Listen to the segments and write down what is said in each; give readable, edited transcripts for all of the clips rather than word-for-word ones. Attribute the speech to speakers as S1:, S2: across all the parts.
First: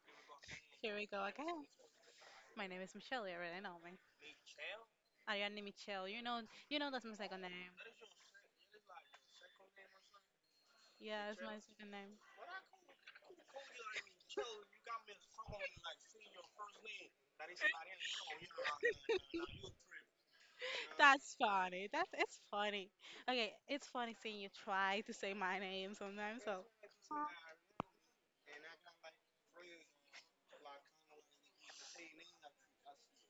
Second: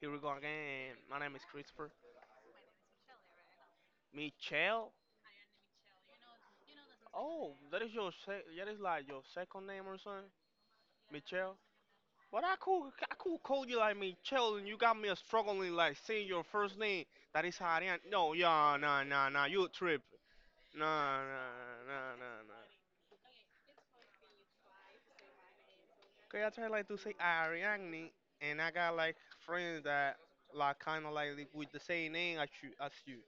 S1: Here we go again.
S2: Here we
S1: My
S2: go
S1: name is
S2: again.
S1: Christopher.
S2: My name is Michelle. You already know me.
S1: Michelle.
S2: Ariane Michelle. You know that's my second
S1: Oh,
S2: name.
S1: that is like your second name or something.
S2: Yeah, it's
S1: Michelle.
S2: my second name.
S1: But I could call you like Michelle, and you got me struggling like saying your first name. That is Ariane. No, yeah, nah, nah, nah. You trip. Nah,
S2: That's
S1: nah,
S2: funny. That's
S1: nah,
S2: it's
S1: nah, nah.
S2: funny. Okay, it's funny seeing you try to say my name
S1: Cause
S2: sometimes.
S1: I
S2: So
S1: try like to say Ariane, and I got like friends that like kind of like with the same name as you.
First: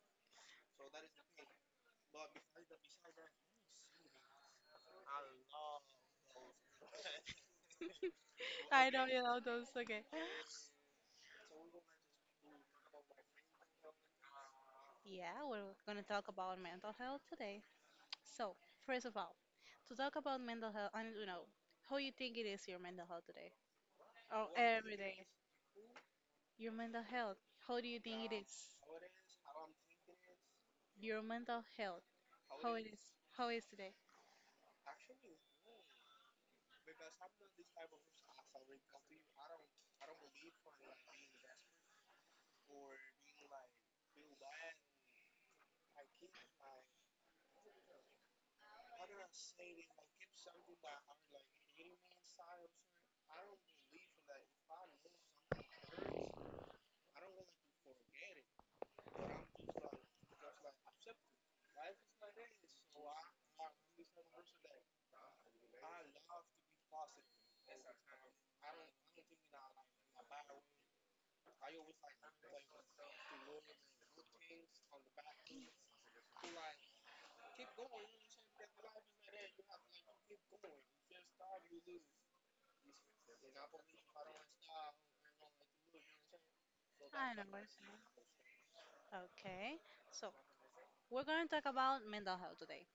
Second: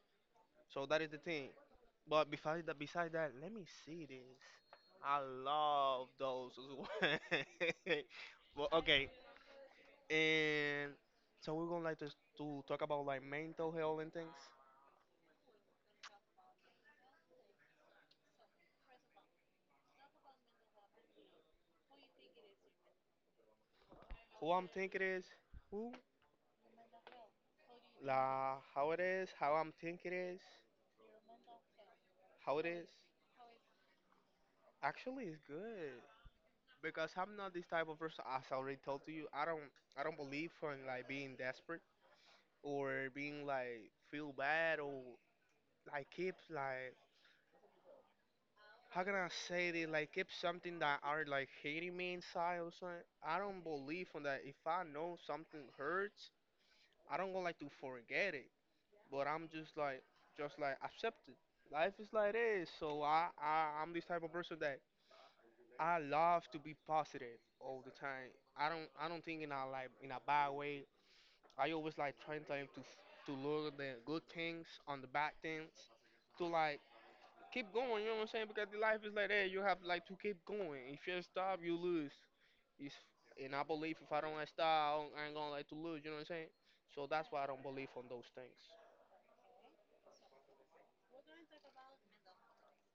S1: So that is the thing. But besides that, let me see this. I love those as well. Well,
S2: I know
S1: okay,
S2: you know those. Okay.
S1: and so we're gonna like to talk about like mental health and things.
S2: Yeah, we're gonna talk about mental health today. So first of all, to talk about mental health, I need to know how you think it is, your mental health, today or
S1: Who I'm
S2: every
S1: thinking is
S2: day.
S1: who,
S2: Your mental health. How do you think it
S1: la,
S2: is?
S1: how it is, how I'm thinking is,
S2: Your mental health.
S1: how it
S2: How it
S1: is.
S2: is? How is today?
S1: Actually, it's good because I'm not this type of person. As I already told to you, I don't believe in like being desperate or being like feel bad or like keep like how can I say this? Like, if something that are like hating me inside or something. I don't believe on that. If I know something hurts, I don't go like to forget it. But I'm just like accept it. Life is like this. So I'm this type of person that I love to be positive all the time. I don't think in a like in a bad way. I always like trying to look at the good things on the bad things to like keep going. You know what I'm saying? Because the life is like that. You have like to keep going. If you stop, you lose. If, And I believe if I don't like stop, I ain't gonna like to lose. You know what I'm saying? So that's
S2: I know
S1: why I don't
S2: what it's
S1: believe on those
S2: like.
S1: things.
S2: Okay. So we're going to talk about mental health today.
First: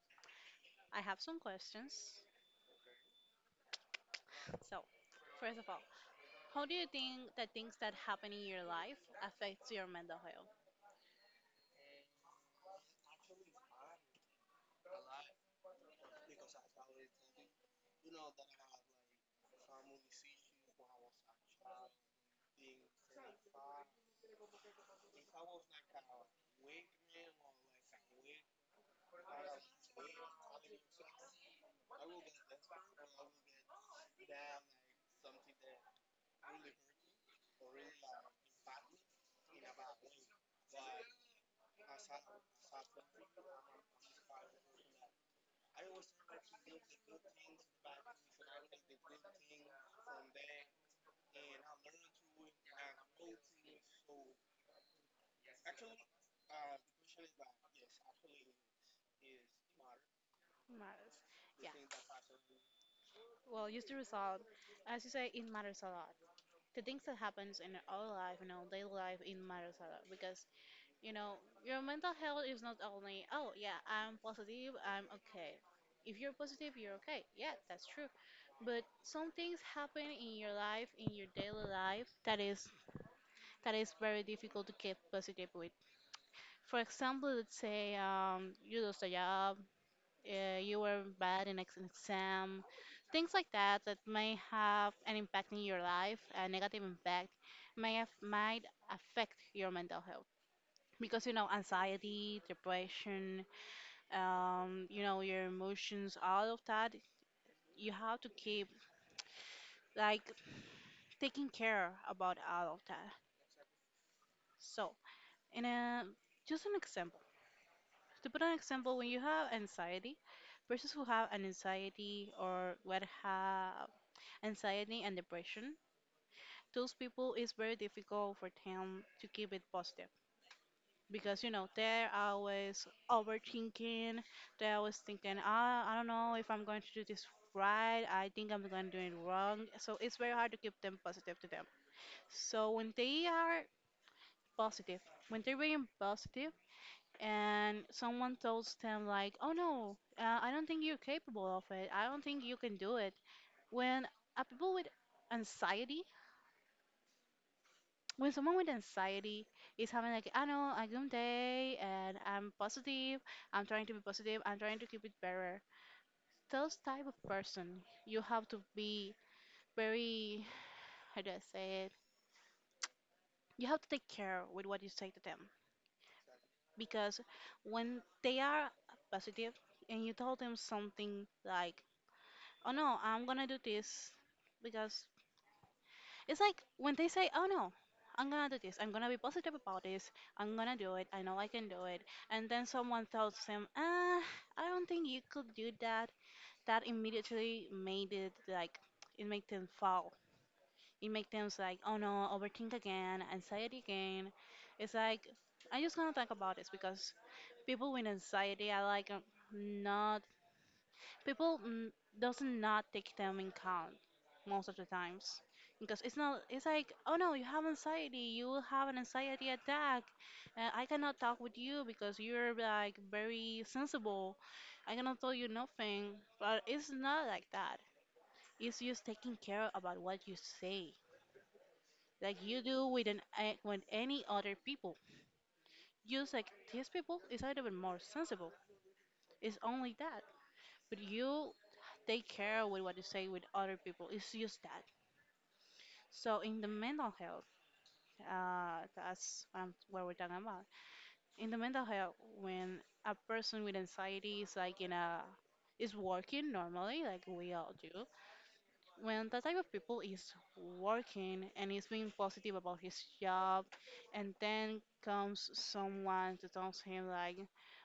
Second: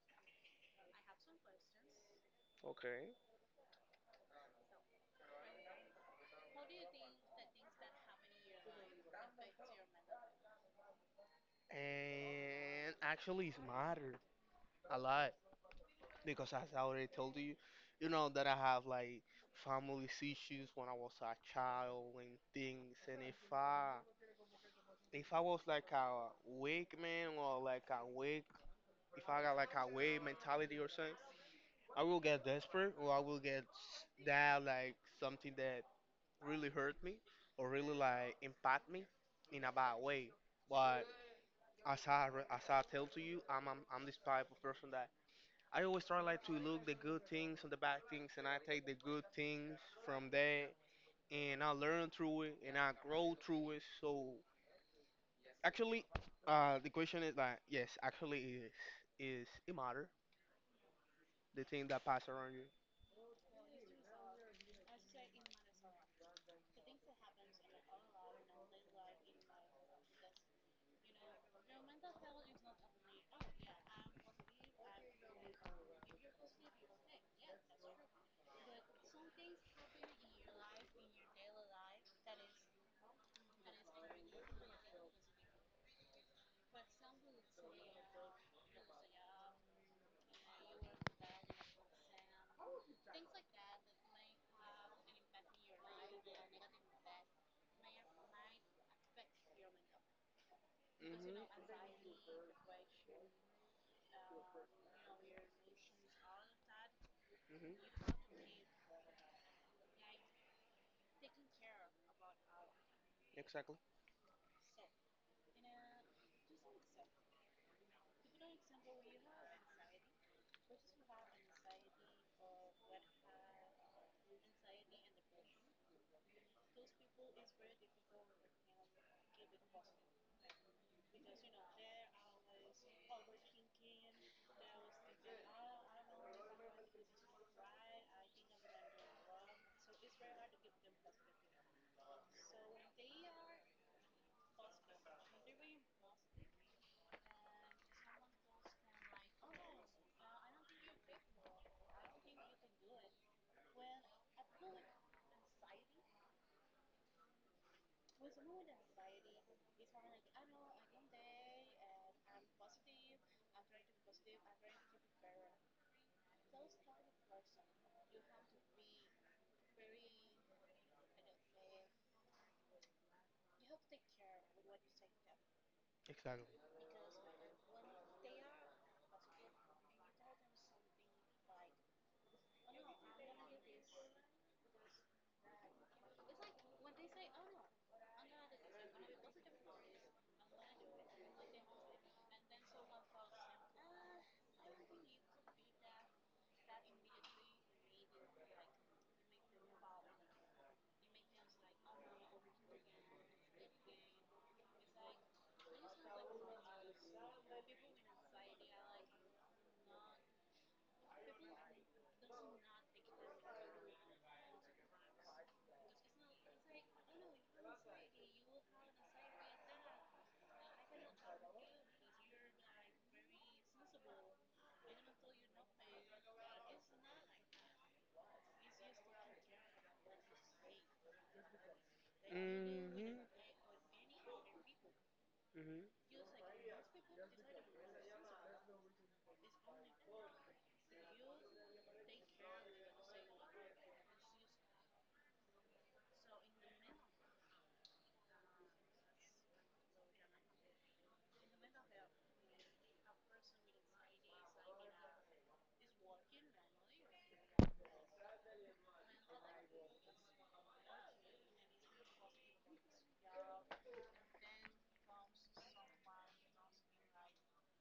S2: I have some questions.
S1: Okay.
S2: So, first of all, how do you think that things that happen in your life affects your mental health?
S1: And actually, it's matter a lot because as I already told you, you know that I have like family issues when I was a child and things. And if I was like a weak man or like a weak, if I got like a weak mentality or something. I will get desperate, or I will get that like something that really hurt me, or really like impact me in a bad way. But as I tell to you, I'm this type of person that I always try like to look the good things and the bad things, and I take the good things from there, and I learn through it, and I grow through it. So actually, the question is like, yes, actually it is it matter
S2: Matters.
S1: the
S2: Yeah.
S1: thing that pass around you.
S2: Well, just the result, as you say, it matters a lot. The things that happens in our life, in our daily life, it matters a lot because, you know, your mental health is not only, "Oh, yeah, I'm positive, I'm okay." If you're positive, you're okay. Yeah, that's true. But some things happen in your life, in your daily life, that is very difficult to keep positive with. For example, let's say you lost a job, you were bad in an exam, things like that that may have an impact in your life, a negative impact, may have, might affect your mental health, because, you know, anxiety, depression, you know, your emotions, all of that. You
S1: Mhm.
S2: have to keep, like, taking care about all of that.
S1: Exactly.
S2: So, in a just an example, to put an example, when you have anxiety, persons who have an anxiety, or what have anxiety and depression, those people, it's very difficult for them to keep it positive, because, you know, they're always overthinking. They're always thinking, "I don't know if I'm going to do this right. I think I'm going to do it wrong." So it's very hard to keep them positive, to them. So positive when they're being positive, and someone tells them like, "Oh no, I don't think you're capable of it. I don't think you can do it." when a people with anxiety when someone with anxiety is having, like, I know, a good day, and I'm positive, I'm trying to be positive, I'm trying to keep it better. Those type of person, you have to be very, how do I say it? You have to take care with what you say to them,
S1: Exactly.
S2: because when they are positive and you tell them something like, "Oh no, I'm gonna do this," because it's like when they say, "Oh no, I'm gonna do this. I'm gonna be positive about this. I'm gonna do it. I know I can do it." And then someone tells them, "Ah, I don't think you could do that." That immediately made it like, it made them fall. It made them like, "Oh no, overthink again, anxiety again." It's like, I'm just gonna talk about this because people with anxiety are like, not, people, doesn't not take them in count most of the times, because it's not, it's like, "Oh no, you have anxiety, you will have an anxiety attack. I cannot talk with you because you're like very sensible. I cannot tell you nothing." But it's not like that. It's just taking care about what you say, like you do with
S1: Mhm.
S2: with any other people.
S1: Mhm.
S2: Just like, these people is a little bit more sensible, it's only that. But you take care with what you say with other people. It's just that. So in the mental health, that's what we're talking about. In the mental health, when a person with anxiety is like in a is working normally, like we all do. When that type of people is working and is being positive about his job, and then comes someone to tells him like,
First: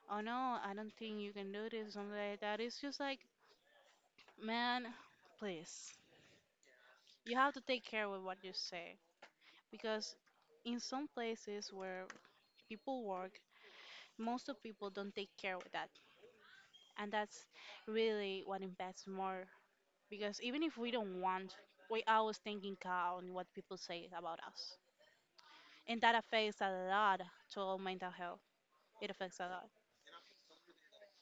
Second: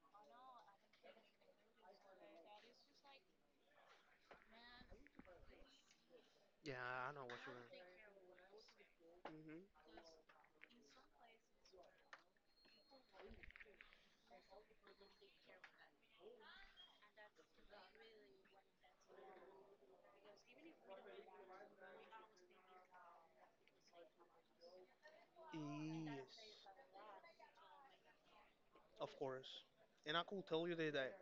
S2: "Oh no, I don't think you can do this," something like that, it's just like, man, please.
S1: Yeah, I know
S2: You
S1: what you
S2: have to take care with what you say,
S1: mean.
S2: because in some places where people work, most of people don't take care with that, and that's really what impacts more, because even if we don't want, we always thinking on what people say about us, and
S1: Mhm.
S2: that
S1: E,
S2: affects a lot to our mental health.
S1: of
S2: It affects a
S1: course.
S2: lot.
S1: And I could tell you that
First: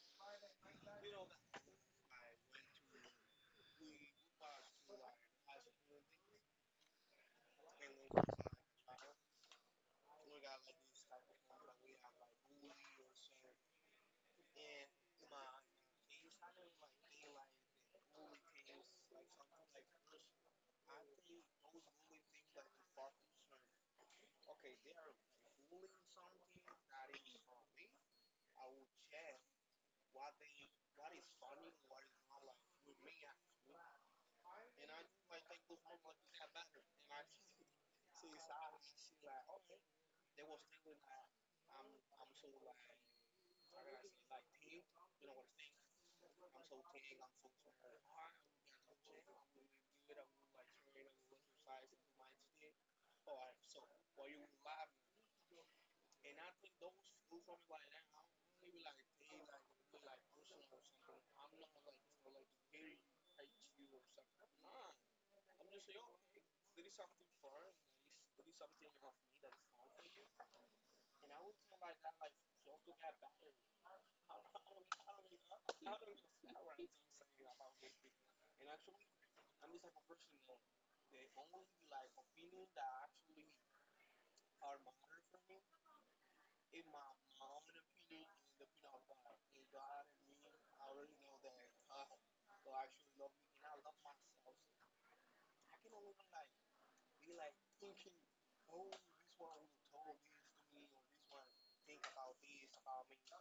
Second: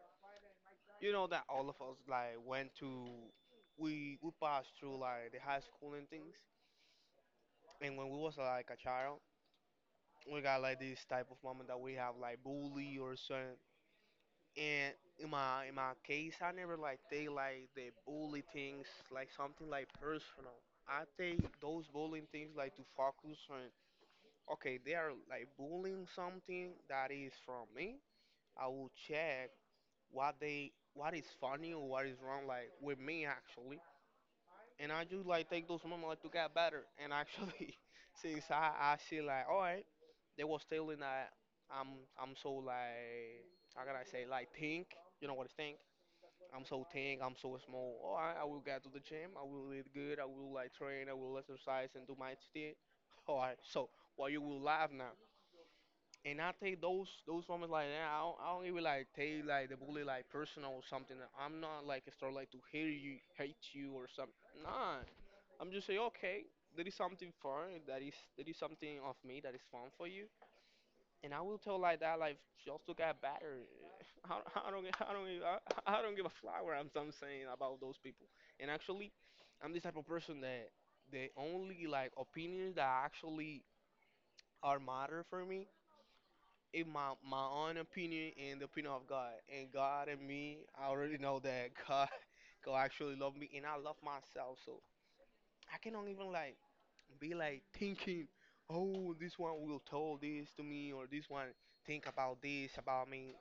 S1: you know that all of us like went to we passed through like the high school and things. And when we was like a child, we got like this type of moment that we have like bully or something. And in my case, I never like take like the bully things like something like personal. I take those bullying things like to focus on okay, they are like bullying something that is from me, I will check what is funny or what is wrong like with me actually. And I just like take those moments like to get better. And actually since I see like alright, they was telling that I'm I'm so like how can I say like think, you know what is think? I'm so thin, I'm so small. All right, I will get to the gym. I will eat good. I will like train. I will exercise and do my thing. All right. So why you will laugh now? And I take those moments like that. I don't even like take like the bully like personal or something. I'm not like a start like to hate you or something. Nah, I'm just say okay. There is something fun. That is There is something of me that is fun for you. And I will tell like that like just to get better. I, I don't I don't give- I don't give a flower. I'm saying about those people. And actually, I'm this type of person that the only like opinions that actually are matter for me in my own opinion and the opinion of God. And God and me, I already know that God God actually love me and I love myself. So I cannot even like be like thinking, oh, this one will tell this to me or this one think about this about me.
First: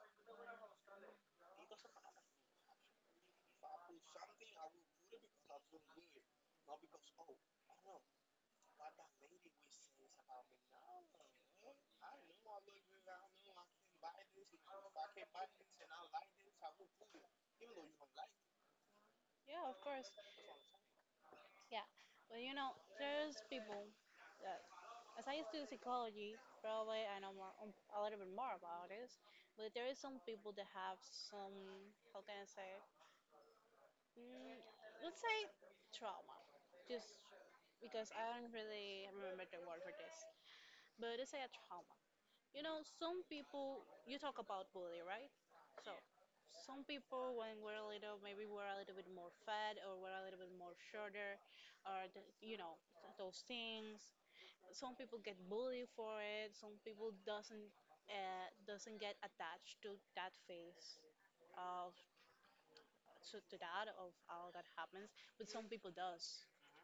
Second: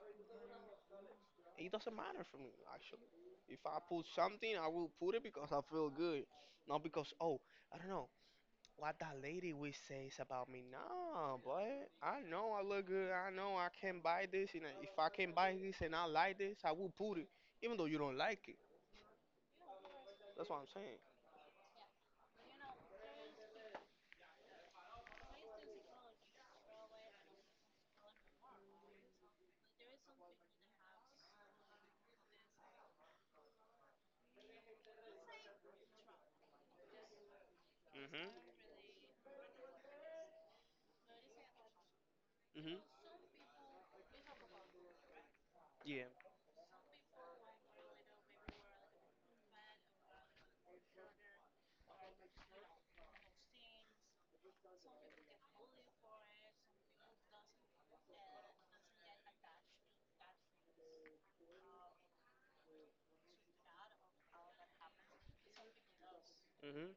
S1: It doesn't matter for me actually. If I put something, I will put it because I feel good, not because oh, I don't know what that lady will say is about me. No, boy, I know I look good. I know I can buy this. And if I can buy this and I like this, I will put it, even though you don't like it.
S2: Yeah, of course.
S1: That's what I'm saying.
S2: Yeah. But you know, there's people that, as I study psychology, probably I know more, a little bit more about this, but there is some people that have some, how can I say, mm, let's say trauma, just because
S1: Mhm.
S2: I don't really remember the word for this, but let's say a trauma. You
S1: Mhm.
S2: know, some people, you talk about bully, right?
S1: Yeah.
S2: So, some people, when we're little, maybe we're a little bit more fat, or we're a little bit more shorter, or, the, you know, those things, some people get bullied for it, some people doesn't, doesn't get attached to that phase of, to that, of how that happens. But some people does.
S1: Mhm.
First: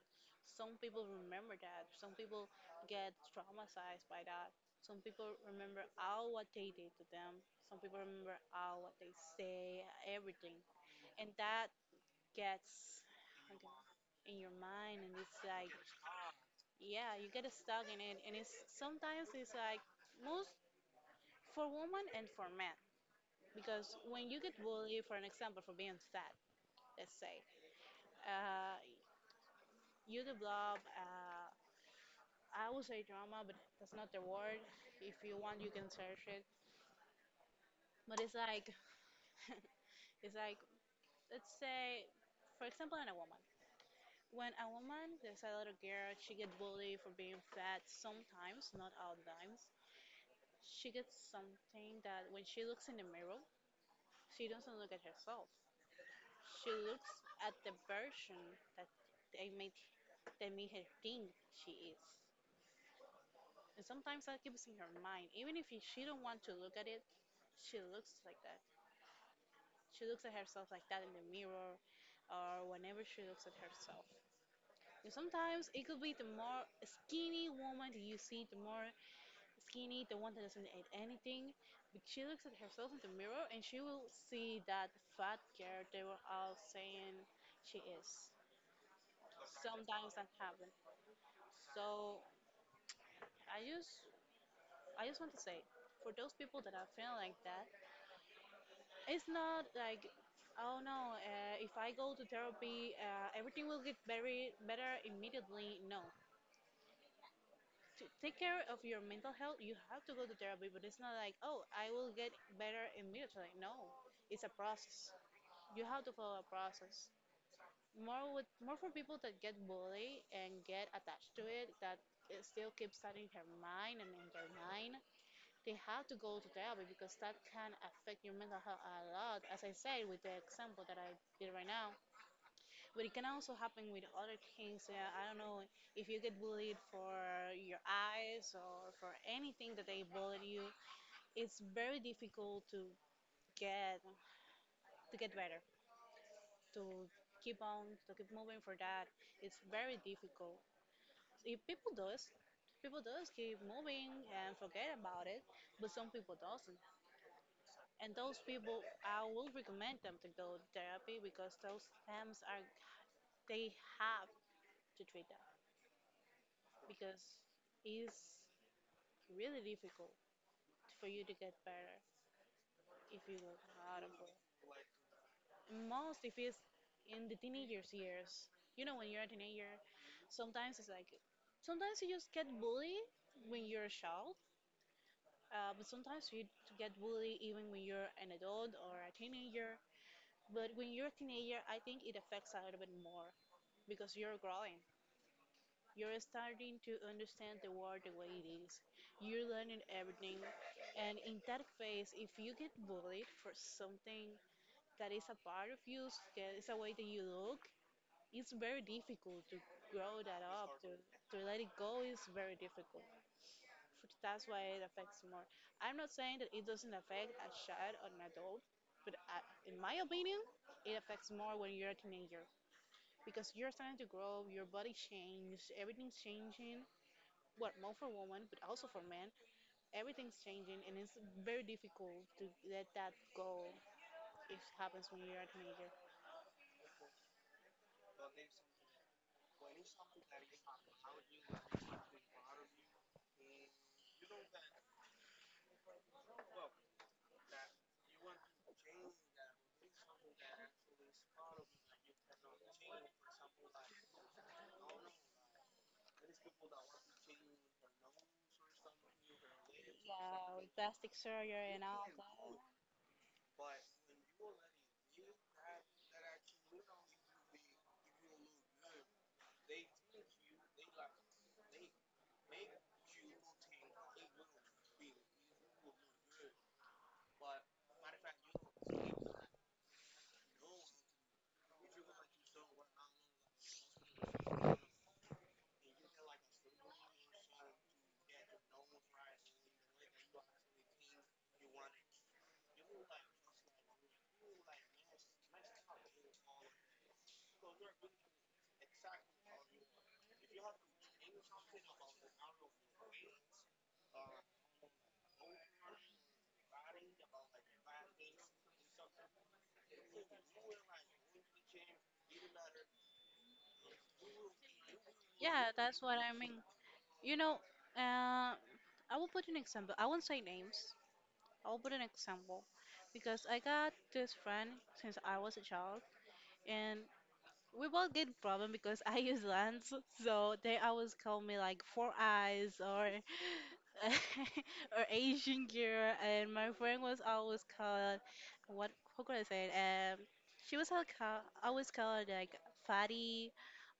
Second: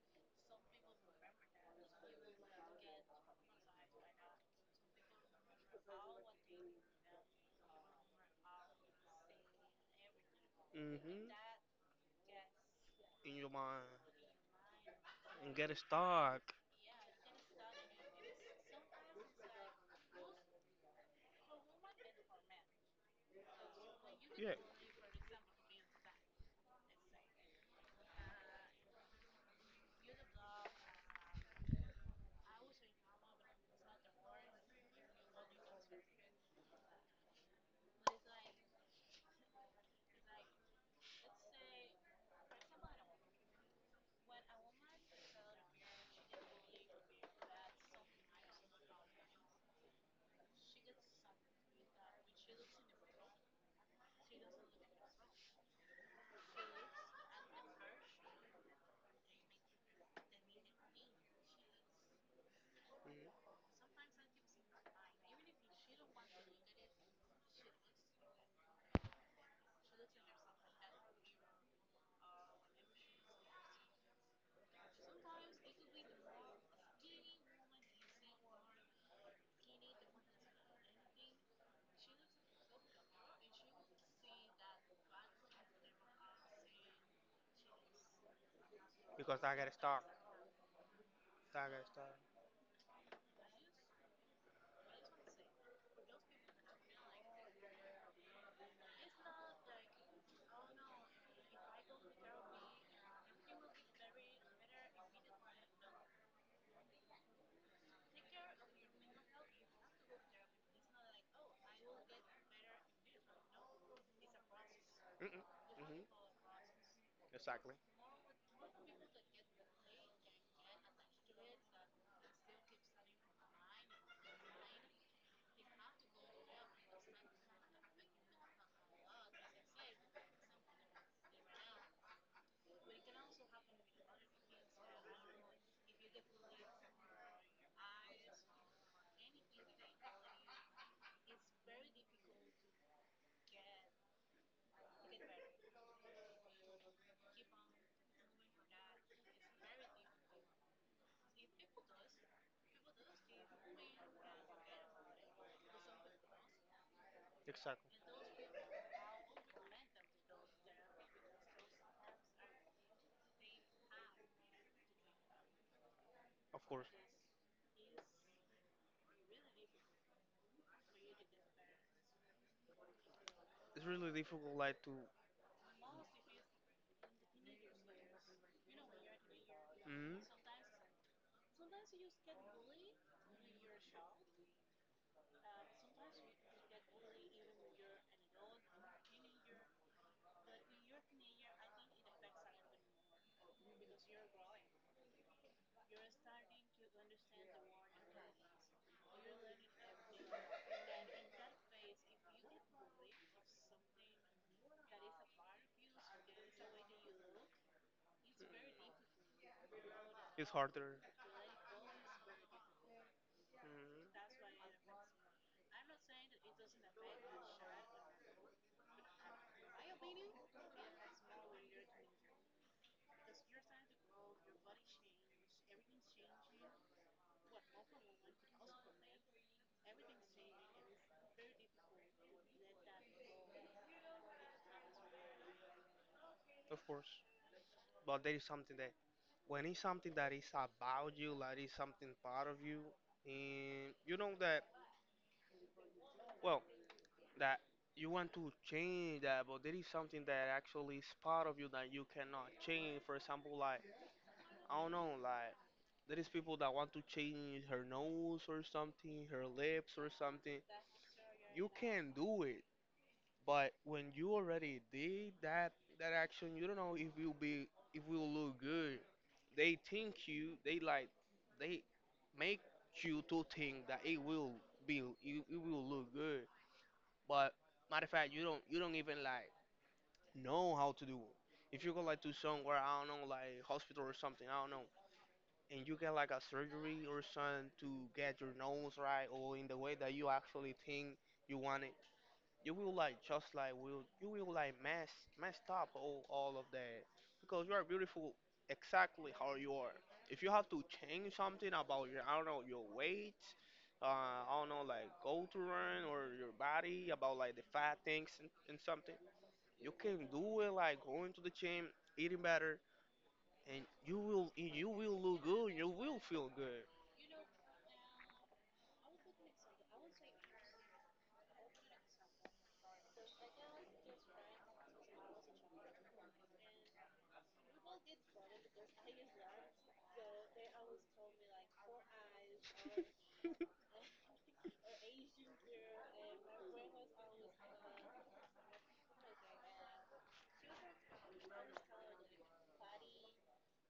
S2: Some people remember that, some people get traumatized by that, some people remember all what they did to them, some people remember all what they say, everything. And
S1: Mhm.
S2: that gets,
S1: In your
S2: like,
S1: mind,
S2: in your mind, and it's
S1: and
S2: like,
S1: get it stuck.
S2: yeah, you get stuck in it. And it's sometimes, it's like, most for women and for men, because when you get
S1: Yeah.
S2: bullied, for an example, for being fat, let's say, uh, you develop, I would say drama, but that's not the word, if you want you can search it, but it's like it's like, let's say, for example, in a woman, when a woman, there's a little girl, she get bullied for being fat, sometimes, not all times, she gets something that when she looks in the mirror, she doesn't look at herself. She looks at the version that they made they made her think she is.
S1: Mhm.
S2: And sometimes that keeps in her mind. Even if she don't want to look at it, she looks like that. She looks at herself like that in the mirror, or whenever she looks at herself. And sometimes it could be the more skinny woman that you see, the more skinny, the one that doesn't eat anything, but she looks at herself in the mirror and she will see that fat girl they were all saying she is.
S1: Because I got it stuck.
S2: Sometimes that happen.
S1: I got it
S2: So
S1: stuck.
S2: I just, I just want to say, for those people that are feeling like that, it's not like, "Oh no, if I go to therapy, everything will get very better immediately." No. To take care of your mental health, you have to go to therapy, but it's not like, "Oh, I will get better immediately." No, it's a process.
S1: Mhm.
S2: You have
S1: Mhm.
S2: to follow a process.
S1: Exactly.
S2: More, with more for people that get bullied and get attached to it, that it still keeps that in her mind, and in their mind, they have to go to therapy, because that can affect your mental health a lot, as I said with the example that I did right now, but it can also happen with other things. So, yeah, I don't know, if you get bullied for your eyes, or for anything that they bully you, it's very difficult to get better, to to keep moving for that. It's very difficult. If people does, people does keep moving and forget about it, but some people doesn't. And
S1: Exactly.
S2: those people, I will recommend them to go to therapy, because those stamps are, they have to treat them,
S1: Of course.
S2: because it's really difficult for you to get better if you go
S1: It's
S2: out of
S1: really
S2: it.
S1: difficult, like to.
S2: Most if it's in the teenagers years, you know, when you're a teenager,
S1: Mhm.
S2: sometimes it's like, sometimes you just get bullied when you're a child. But sometimes you get bullied even when you're an adult or a teenager. But when you're a teenager, I think it affects a little bit more, because you're growing. You're starting to understand the world the way it is. You're learning everything. And in that phase, if you get bullied for something that is a part of you, that is a way that you look, it's very difficult to grow that
S1: It's
S2: up. To,
S1: harder.
S2: to let it go is very difficult.
S1: Mhm.
S2: That's why it affects more. I'm not saying that it doesn't affect a child or an adult, but in my opinion, it affects more when you're a teenager, because you're starting to grow, your body changes, everything's changing. Well, more for women, but also for men, everything's changing, and it's very difficult to let that go if it happens when you're a teenager.
S1: Of course. But there is something that when it's something that is about you, like it's something part of you, and you know that well that you want to change that, but there is something that actually is part of you that you cannot change. For example, like I don't know, like there is people that want to change her nose or something, her lips or
S2: Yeah,
S1: something.
S2: with plastic surgery
S1: You
S2: and all
S1: can't do
S2: that.
S1: it. But when you already did that action, you don't know if you'll be if you'll look good. They think you they like they make you to think that it will be it will look good. But matter of fact, you don't even like know how to do it. If you go like to somewhere I don't know like hospital or something I don't know, and you get like a surgery or something to get your nose right or in the way that you actually think you want it, you will like just like will you will like messed up all of that because you are beautiful exactly how you are. If you have to change something about your, I don't know, your weight, I don't know, like go to run or your body about like the fat things, and something, you can do it like going to the gym, eating better, and you will look
S2: Yeah,
S1: good, you
S2: that's what
S1: will
S2: I mean.
S1: feel good.
S2: You know, I will put an example. I won't say names. I will put an example because I got this friend since I was a child, and we both get problem because I use lens, so they always call me like four eyes or or Asian girl, and my friend was always called what? How could I say it? Um, she was always called like fatty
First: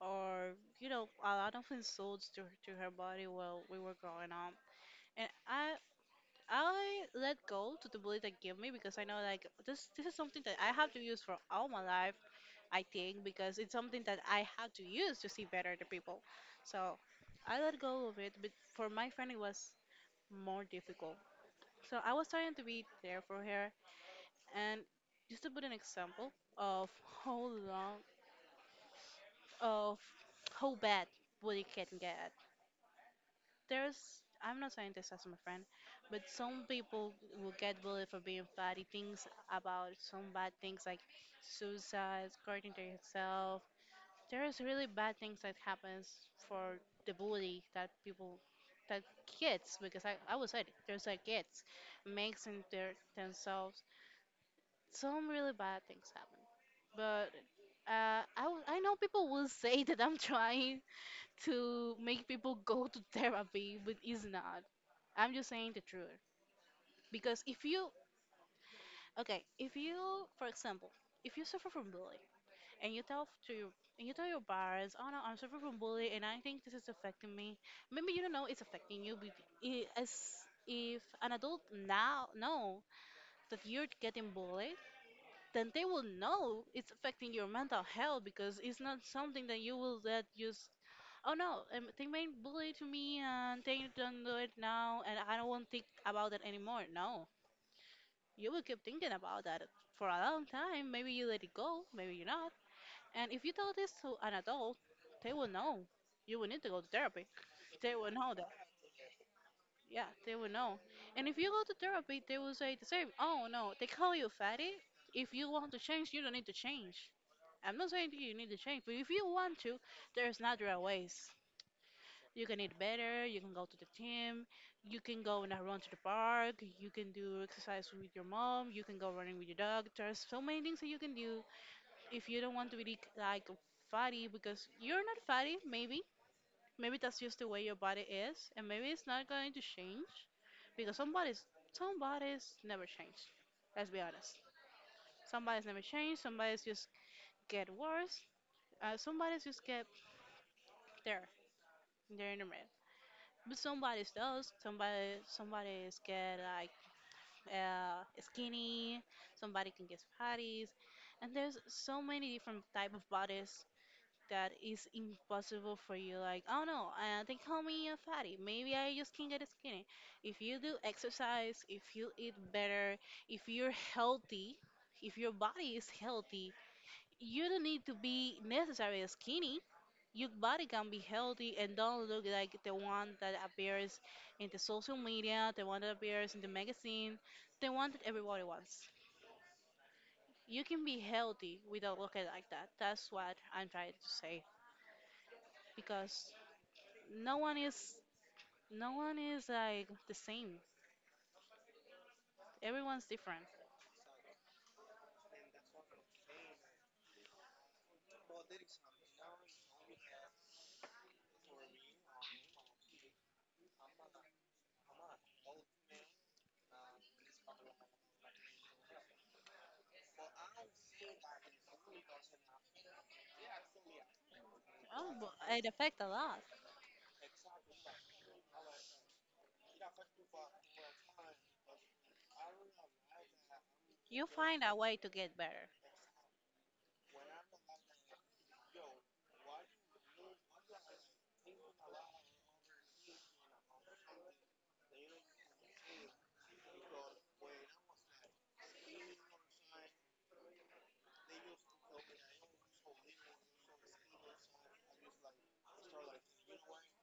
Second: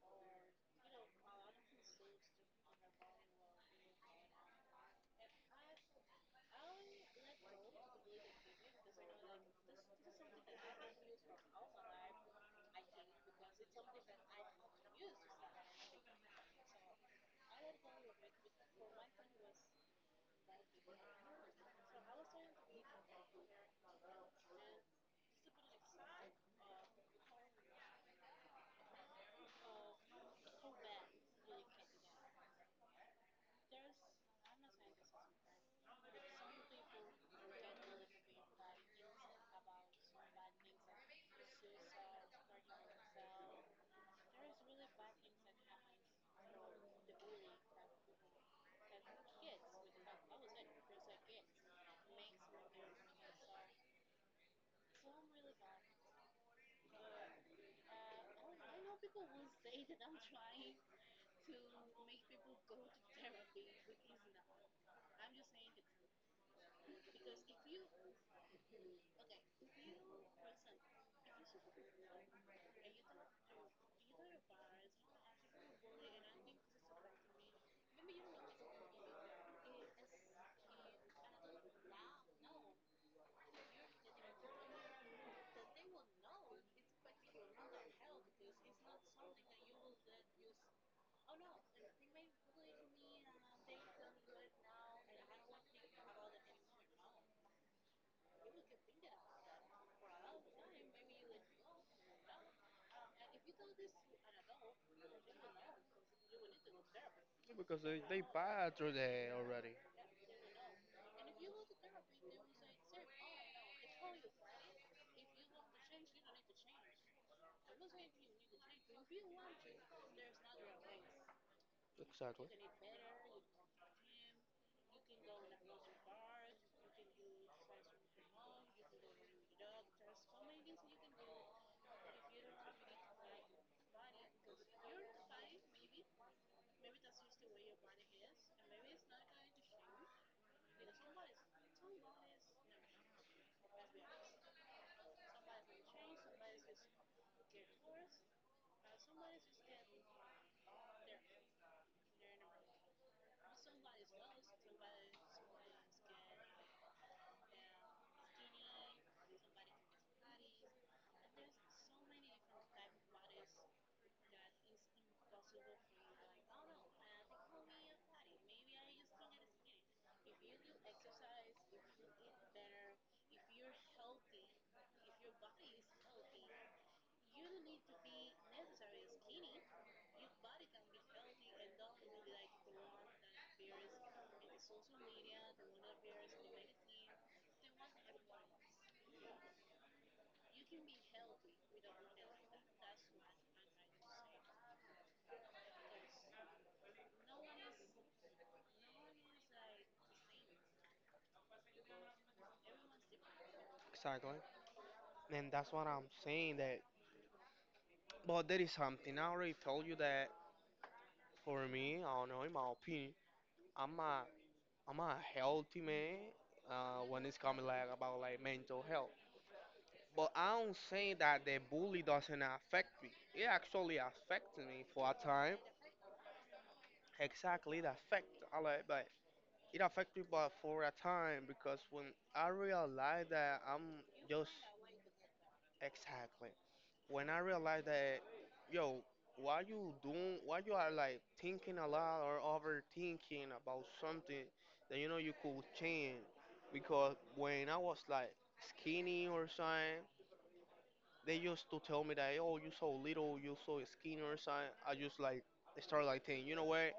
S2: or a lot of insults to her body while we were growing up. And I let go to the bullet that gave me because I know like this is something that I have to use for all my life, I think, because it's something that I have to use to see better the people. So I let go of it, but for my friend it was more difficult. So I was trying to be there for her and just to put an example of how long of how bad bully can get. There's I'm not saying this as my friend, but some people will get bullied for being fatty. Things about some bad things like suicide, hurting to yourself. There's really bad things that happens for the bully that people that kids because I would say it, there's like kids makes in their themselves some really bad things happen. But I know people will say that I'm trying to make people go to therapy, but it's not. I'm just saying the truth. Because if you, okay, if you, for example, if you suffer from bullying and you tell your parents, oh no, I'm suffering from bullying and I think this is affecting me. Maybe you don't know it's affecting you, but I- as if an adult now know that you're getting bullied, then they will know it's affecting your mental health because it's not something that you will let you. Oh no, they may bully to me and they don't do it now and I don't want to think about it anymore. No. You will keep thinking about that for a long time. Maybe you let it go, maybe you not. And if you tell this to an adult, they will know. You will need to go to therapy.
S1: Yeah, because
S2: They
S1: they,
S2: will
S1: they
S2: know that.
S1: buy through there already.
S2: Yeah, they will know. And if you go to therapy, they will say the same. Oh no, they call you fatty. If you want to change, you don't need to change. I'm not saying that you need to change, but if you want to, there's natural ways.
S1: Exactly.
S2: You can eat better, you can go to the gym, you can go and run to the park, you can do exercise with your mom, you can go running with your dog. There's so many things that you can do if you don't want to be like fatty because you're not fatty, maybe. Maybe that's just the way your body is, and maybe it's not going to change because somebody's never changed. Let's be honest. Somebody's never changed, somebody's just get worse. Somebody's just get there, they're in the middle. But somebody's does. Somebody's get like skinny. Somebody can get fatties, and there's so many different type of bodies that is impossible for you. Like oh no, they call me a fatty. Maybe I just can get skinny. If you do exercise, if you eat better, if you're healthy, if your body is healthy, you don't need to be necessarily skinny. Your body can be healthy and don't look like the one that appears in the social media, the one that appears in the magazine, the one that everybody wants. You can be healthy without looking like that. That's what I'm trying to say. Because no one is no one is like the same. Everyone's different.
S1: Exactly, and that's what I'm saying that. But there is something I already told you that for me, I don't know, in my opinion, I'm a I'm a healthy man, when it's coming like about like mental health. But I don't say that the bully doesn't affect me. It actually affects me
S2: Oh,
S1: for a
S2: but
S1: time.
S2: it affects a lot.
S1: Exactly, it affects. I like, but it affects me, but for a time because when I realize that I'm
S2: You
S1: just
S2: find a way to get better.
S1: exactly when I realized that, yo, why you doing, why you are like thinking a lot or overthinking about something that you know you could change? Because when I was like skinny or something, they used to tell me that, oh, you so little, you so skinny or something. I just like start like thinking, you know what?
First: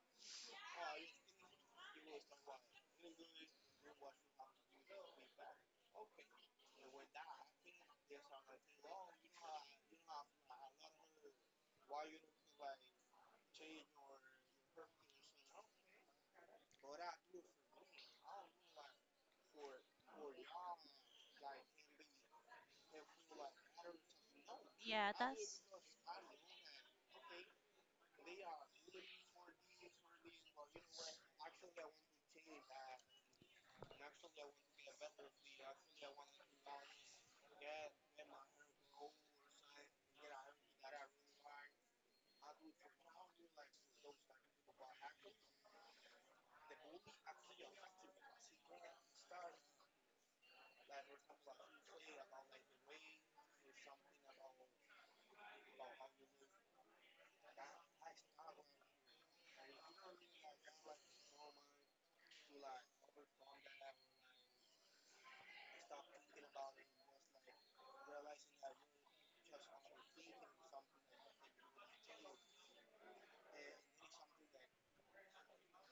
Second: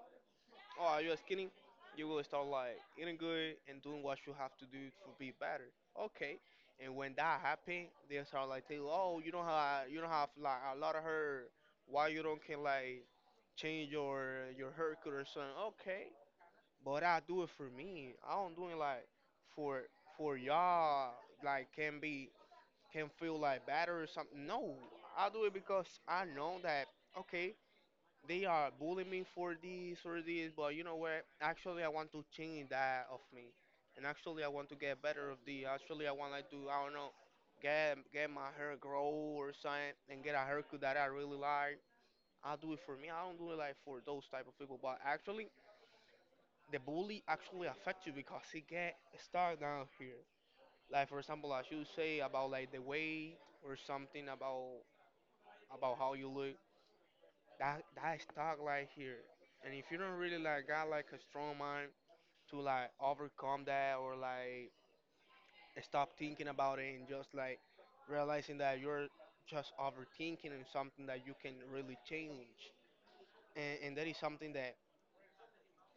S1: Oh, you're skinny. You will start like eating good and doing what you have to do to be better. Okay. And when that happen, they start like tell, you, oh, you don't have like a lot of hair. Why you don't can like change your haircut or something? Okay. But I do it for me. I don't do it like for for y'all. Like can feel like better or something. No,
S2: Yeah,
S1: I do it
S2: that's.
S1: because I know that okay, they are bullying me for this or this, but you know what? Actually, I want to change that of me, and actually, I want to get better of the. Actually, I want like to, I don't know, get my hair grow or something, and get a haircut that I really like. I do it for me. I don't do it like for those type of people. But actually, the bully actually affect you because it get start down here. Like for example, as you say about like the weight or something about how you look. That stuck like here. And if you don't really like a strong mind to like overcome that, or like stop thinking about it and just like realizing that you're just overthinking, and something that you can really change. And that is something that,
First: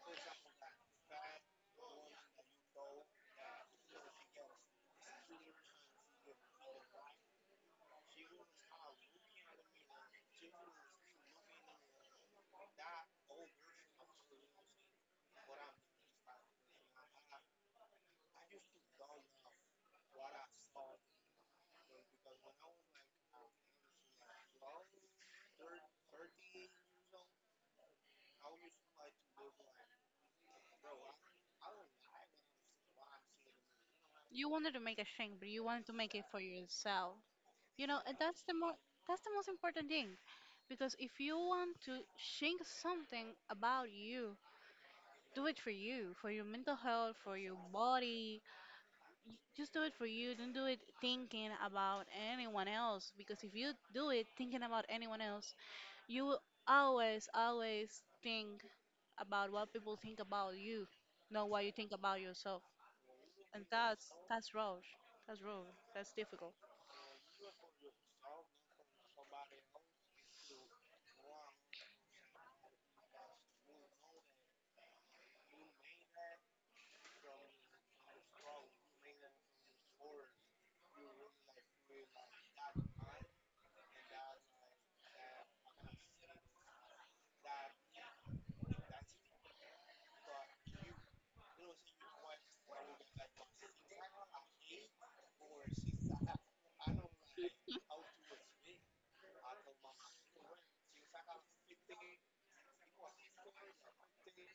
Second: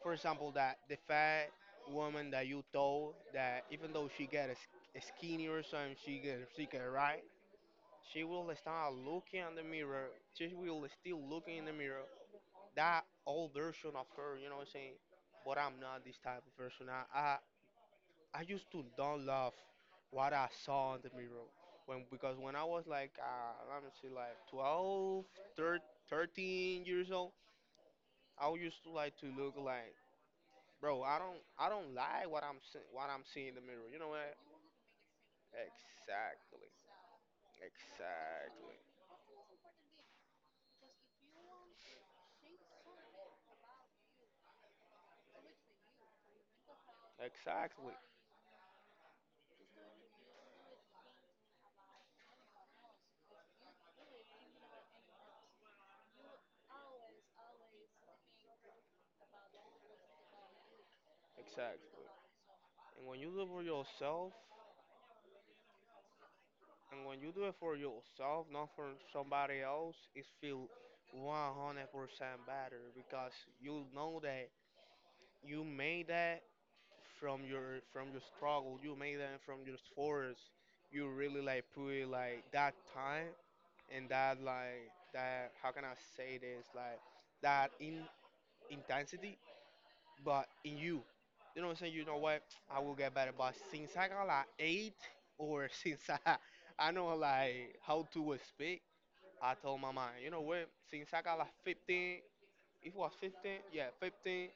S1: for example, that the fat woman that you told, that even though she skinny or something, she get right, she will start looking in the mirror she will still looking in the mirror that old version of her, you know what I'm saying? But I'm not this type of person. I I used to don't love what I saw in the mirror when, because when I was like let me see, like 12, 13, 13 years old, I used to like to look like, bro, I don't like what I'm see- what I'm seeing in the mirror. You know what?
S2: You wanted to make a change, but you wanted to make it for
S1: Exactly,
S2: yourself. You know, and
S1: exactly,
S2: that's the most important thing. Because if you want to change something about you, do it for you, for your mental health, for your
S1: exactly,
S2: body. Y- Just do it for you. Don't do it thinking about anyone else. Because if you do it thinking about anyone else, you will always, always think about what people think about you, not what you think
S1: exactly.
S2: about yourself.
S1: And when you live with
S2: And that's
S1: yourself.
S2: that's rough. That's rough. That's difficult.
S1: And when you do it for yourself, not for somebody else, it feel 100% better, because you know that you made that from your struggle. You made that from your efforts. You really like put like that time, and that, like that. How can I say this? Like that in intensity, but in you. You know what I'm saying? You know what? I will get better. But since I got like eight or, since I know like how to speak, I told my mom, you know what? Since I got like 15, it was 15, yeah, 15,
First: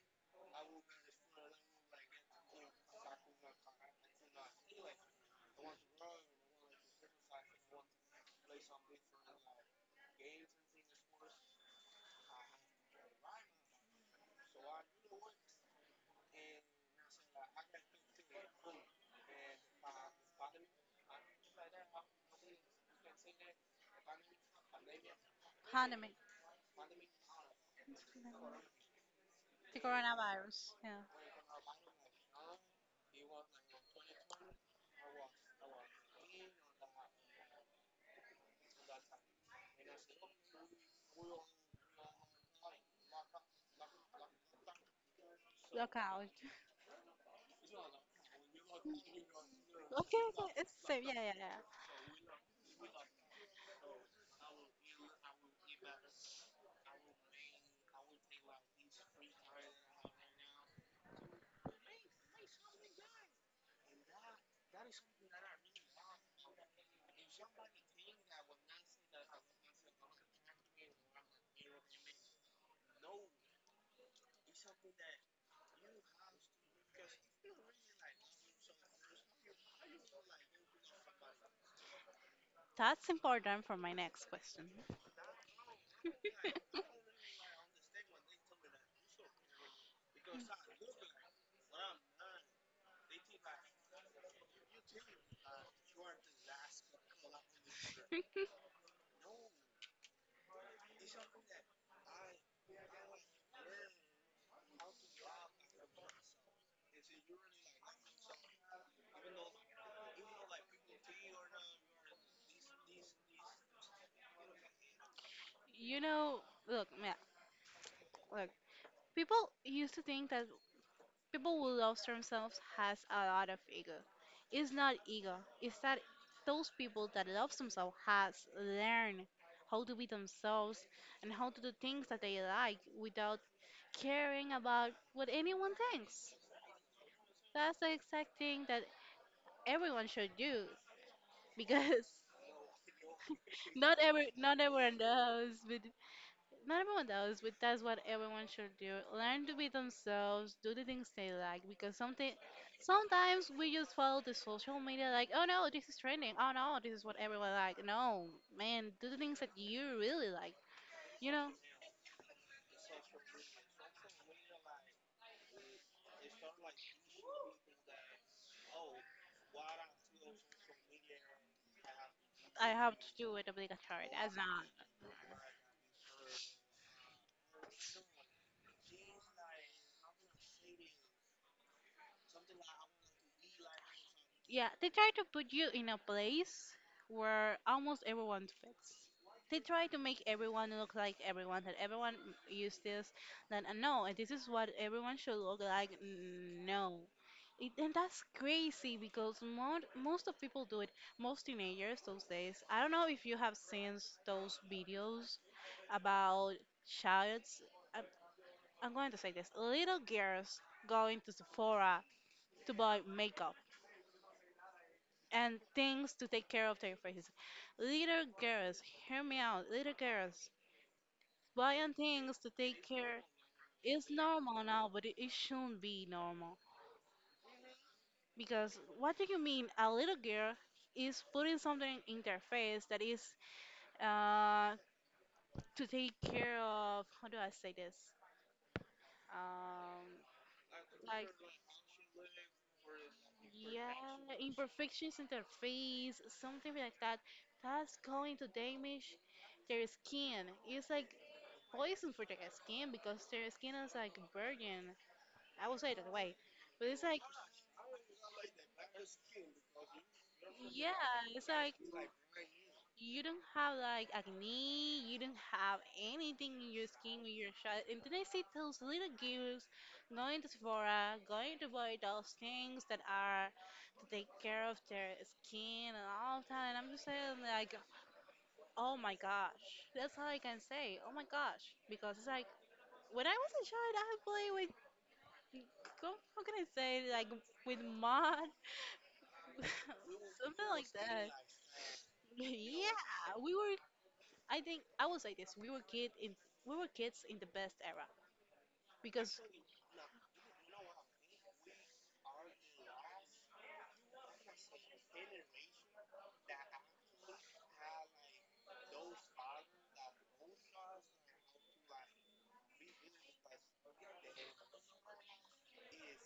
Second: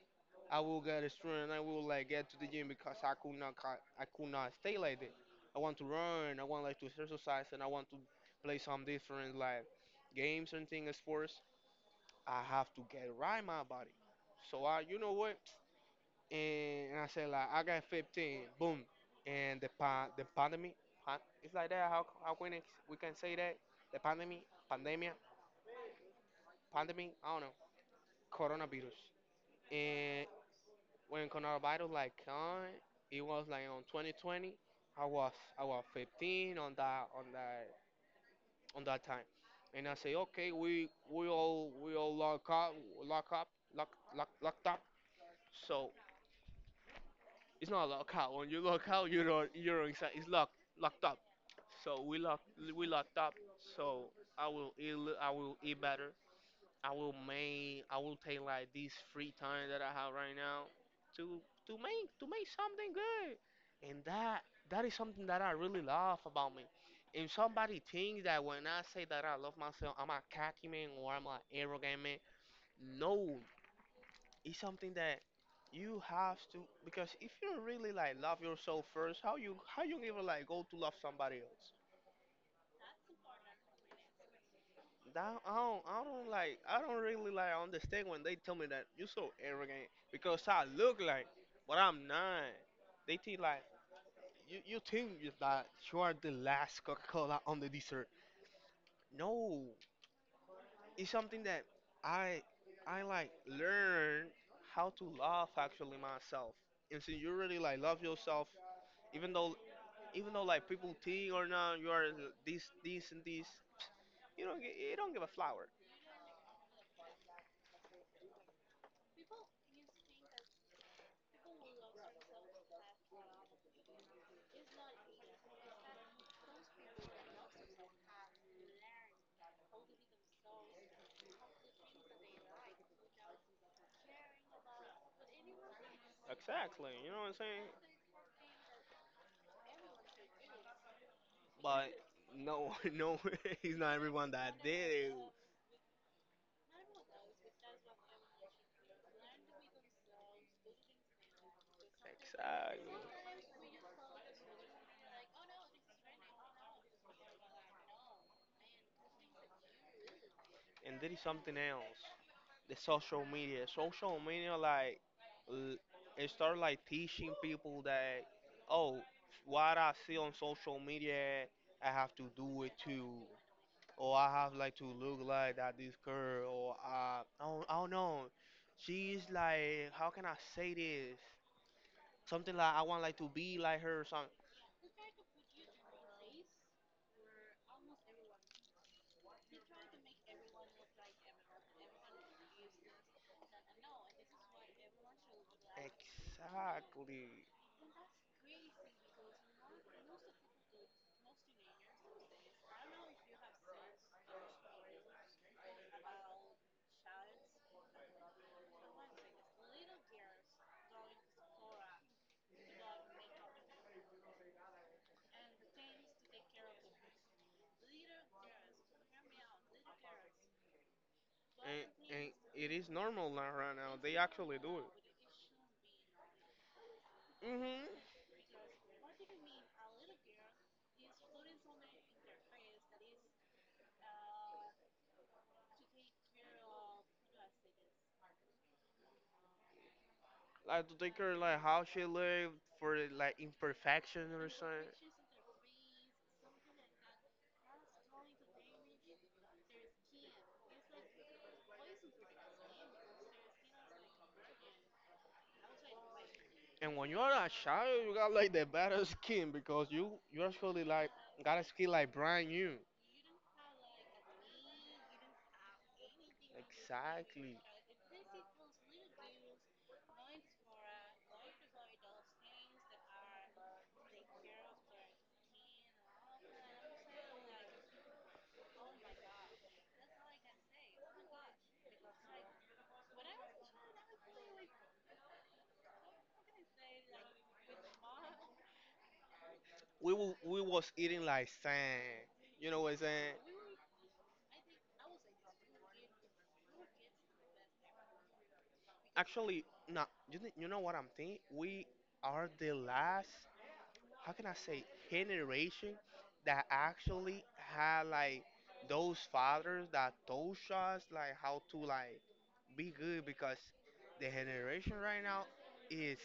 S1: I will get a strength, and I will like get to the gym because I could not, I could not stay like that. I want to run, I want like to exercise, and I want to play some different like games and things, sports. I have to get right my body. So I, you know what? And I said, like, I got 15, boom, and the pandemic, pan, it's like that. How can it, we can say that? The pandemic, pandemia,
S2: Pandemic,
S1: pandemic. I don't know, coronavirus.
S2: the
S1: And
S2: coronavirus. Yeah,
S1: when coronavirus like come, it was like on 2020. I was I was 15 on that, on that time, and I say, okay, we all lock up lock lock, locked up. So,
S2: look out.
S1: it's not lock out. When you lock out, you don't, you're inside.
S2: Okay,
S1: It's
S2: okay, it's safe.
S1: locked
S2: Yeah,
S1: up.
S2: yeah, yeah.
S1: So, we locked up. So, I will eat I will eat better. I will take like this free time that I have right now to to make something good. And that is something that I really love about me. If somebody thinks that when I say that I love myself, I'm a cocky man, or I'm an arrogant man, no, it's something that you have to, because if you don't really like love yourself first, how you, how you even like go to love somebody else?
S2: That's important for my next question.
S1: That, I don't really like understand when they tell me that you're so arrogant, because I look like, but I'm not. They think like you, that you are the last Coca-Cola on the dessert. No, it's something that I, I like learn how to love actually myself. And since you really like love yourself, even though, even though like people think or not, you are this, this and this. You don't, you don't give a flower.
S2: You know, look, yeah, look. People used to think that people who love themselves has a lot of ego. It's not ego. It's that those people that love themselves has learned how to be themselves and how to do things that they like without caring about what anyone thinks.
S1: Exactly. You know what I'm saying?
S2: That's the exact thing that everyone should do,
S1: But
S2: because
S1: no, no, it's not everyone that
S2: not everyone
S1: did it.
S2: knows, but that's what everyone should do. Learn to be themselves, do the things they like, because something
S1: Exactly.
S2: sometimes we just follow the social media like oh no this is trending, oh no this is what everyone like. No, man, do the things that you really like,
S1: And there is
S2: you know.
S1: something else. The social media. Social media, like, l- it started like teaching people that, oh, what I see on social media, I have to do
S2: I
S1: it
S2: have to
S1: too.
S2: do it obligatory,
S1: Or
S2: that's
S1: I have
S2: not.
S1: like to look like that, this girl. Or I don't know. She's like, how can I say this? Something like, I want like to be like her or something.
S2: Yeah, they try to put you in a place where almost everyone fits. They try to make everyone look like everyone, that everyone use this that no, and this is what everyone should look like. No,
S1: Exactly.
S2: it, and that's crazy because most of people do it. Most teenagers those days, I don't know if you have seen those videos about childs i'm, I'm going to say this, little girls going to Sephora to buy makeup and things to take care of their faces. Little girls, hear me out, little girls
S1: and,
S2: buying
S1: and
S2: things to
S1: it
S2: take
S1: is
S2: care
S1: normal now, right now.
S2: is
S1: They actually
S2: normal
S1: do
S2: now, but it shouldn't be normal.
S1: it. Hmm.
S2: Because what do you mean a little girl is putting something in their face that is uh, to take care of, how do I say this? Um,
S1: Like to take
S2: like,
S1: care, like how she lived for, like,
S2: yeah,
S1: imperfection or something.
S2: imperfections in their face, something like that, that's going to damage their skin. It's like poison for their skin because their skin is like virgin. I would say it that way. But
S1: And
S2: it's
S1: when you
S2: like.
S1: are a child, you got like the better skin, because you actually
S2: Yeah,
S1: like
S2: it's
S1: got a
S2: like
S1: skin like brand new.
S2: you don't have like acne, you don't have anything in your skin when you're a
S1: Exactly.
S2: child. And then I see those little girls going to Sephora, going to buy those things that are to take care of their skin and all that. And I'm just saying like, oh my gosh, that's all I can say. Oh my gosh, because it's like when I was a child, I played with, how can I say, like with mud.
S1: We
S2: Something like
S1: was eating
S2: that.
S1: like sand. You know
S2: Yeah,
S1: what I'm saying?
S2: we were. I think I will say this: we were kids in the best era because,
S1: Actually, no. You, you know what I'm thinking? We are the last, how can I say, generation that actually had like those fathers that told us like how to like be good, because the generation right now is,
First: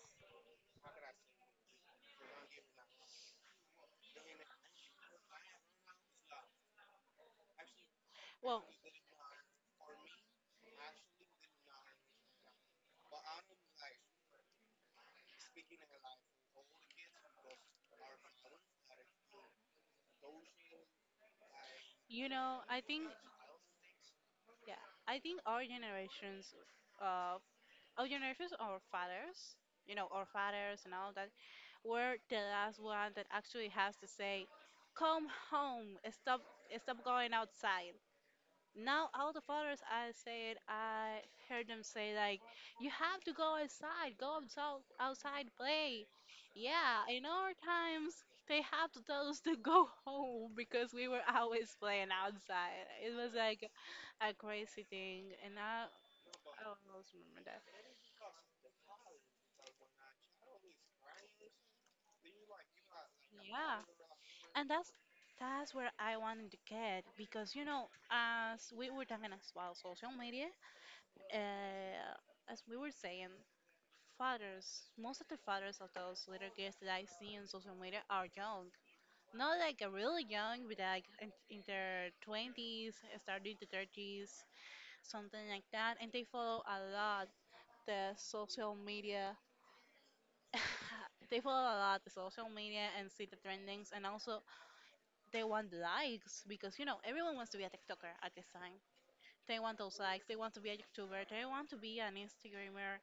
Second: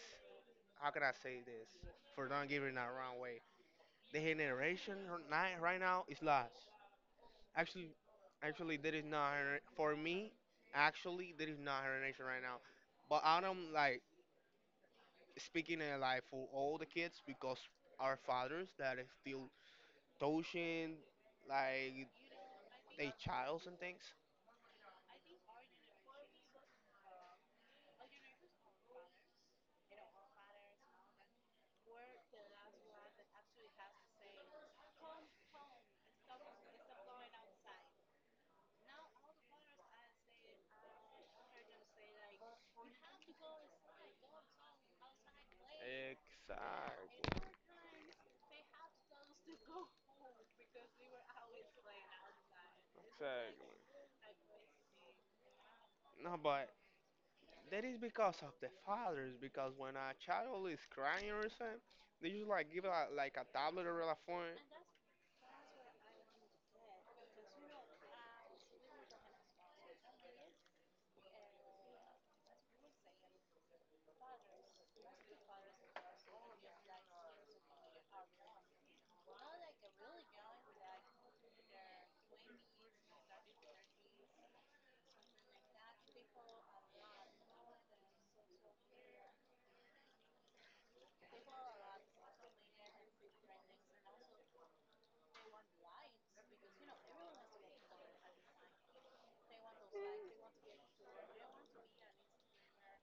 S1: how can I say this, for not giving that wrong way, the right now is lost, actually.
S2: well,
S1: Actually there is not for me, actually there is not generation right now, but I don't like speaking like for all the kids, because our fathers that is still touching, like,
S2: you know, I think
S1: they childs and things.
S2: yeah, I think our generations, uh, our generations, our fathers, you know, our fathers and all that, were the last one that actually has to say, "Come home, stop, stop going outside." Now, all the fathers I said, I heard them say like, "You have to go outside, outside play." Yeah, in
S1: Exactly,
S2: our times, they have to tell us to go home because we were always playing outside. It was like
S1: exactly.
S2: a crazy thing, and
S1: No,
S2: I
S1: but
S2: always remember that.
S1: that is because of the fathers. Because when a child is crying or something, they just like give a, like a
S2: Yeah,
S1: tablet or a phone.
S2: and that's where I wanted to get because you know, as we were talking as well, social media, uh, as we were saying. Fathers, most of the fathers of those little kids that I see in social media are young. Not like a really young, but like in their 20s, starting to 30s, something like that. And they follow a lot the social media. They follow a lot the social media and see the trendings, and also they want likes because you know everyone wants to be a TikToker at this time. They want those likes. They want to be a YouTuber. They want to be an Instagrammer.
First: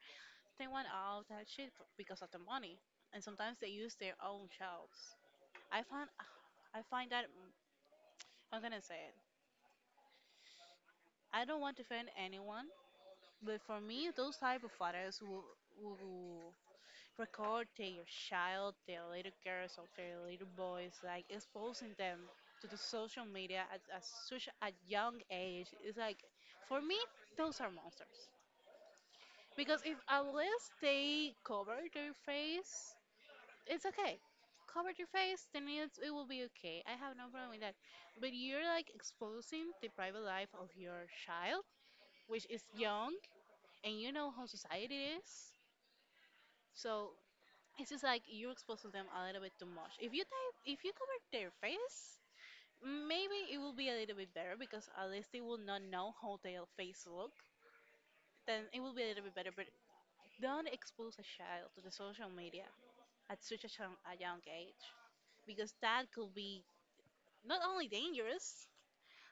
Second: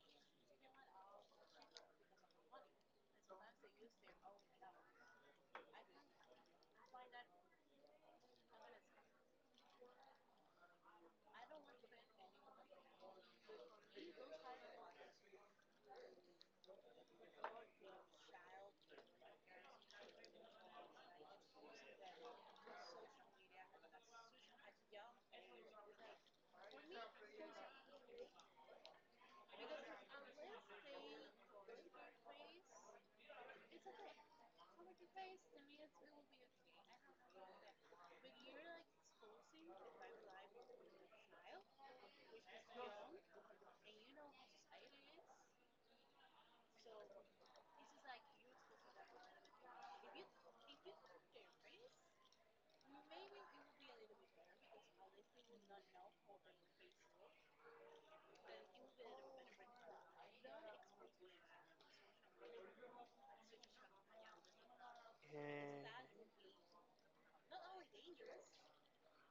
S2: They want all that shit because of the money, and sometimes they use their own jobs. I find I find that I'm gonna say it. I don't want to offend anyone, but for me, those type of fathers who record their child, their little girls or their little boys, like exposing them to the social media at such a young age, is like, for me, those are monsters. Because if unless they cover their face, it's okay. Cover your face, then it's, it will be okay. I have no problem with that. But you're like exposing the private life of your child, which is young, and you know how society is. So it's just like you're exposing them a little bit too much. If you type, if you cover their face, maybe it will be a little bit better because at least they will not know how their face look. Then it will be a little bit better. But don't expose a child to the social media at such a young age because
S1: And
S2: that could be not only dangerous,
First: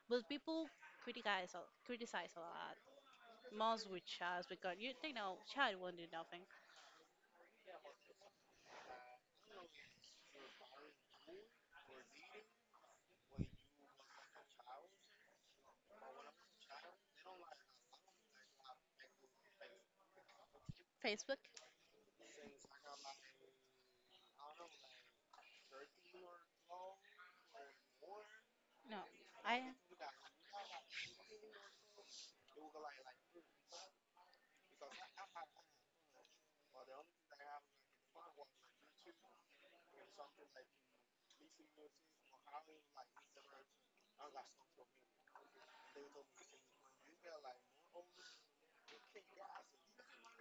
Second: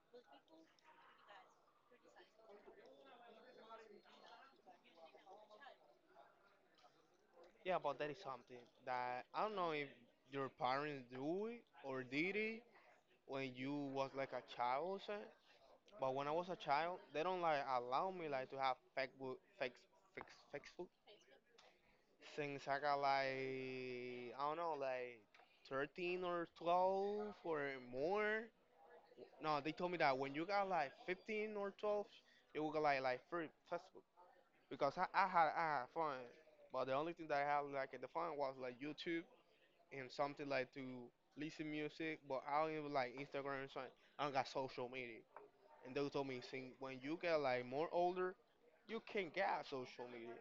S2: but people criticize a lot. Most with child because you they know child won't do nothing.
S1: yeah, but that is something that I don't know if your parents do it or did it when you was like a child or something. But when I was a child, they don't like allow me like to have fake Facebook, Facebook,
S2: Facebook?
S1: since I got like, I don't know, like 13 or 12 or more.
S2: No,
S1: No,
S2: I
S1: they told me that when you got like 15 or 12, you will get like free textbook, because I had fun, but the only thing that I had like at the fun was like YouTube and something like to listen music, but I don't even like Instagram and something. I don't got social media, and they told me since when you get like more older, you can get social media,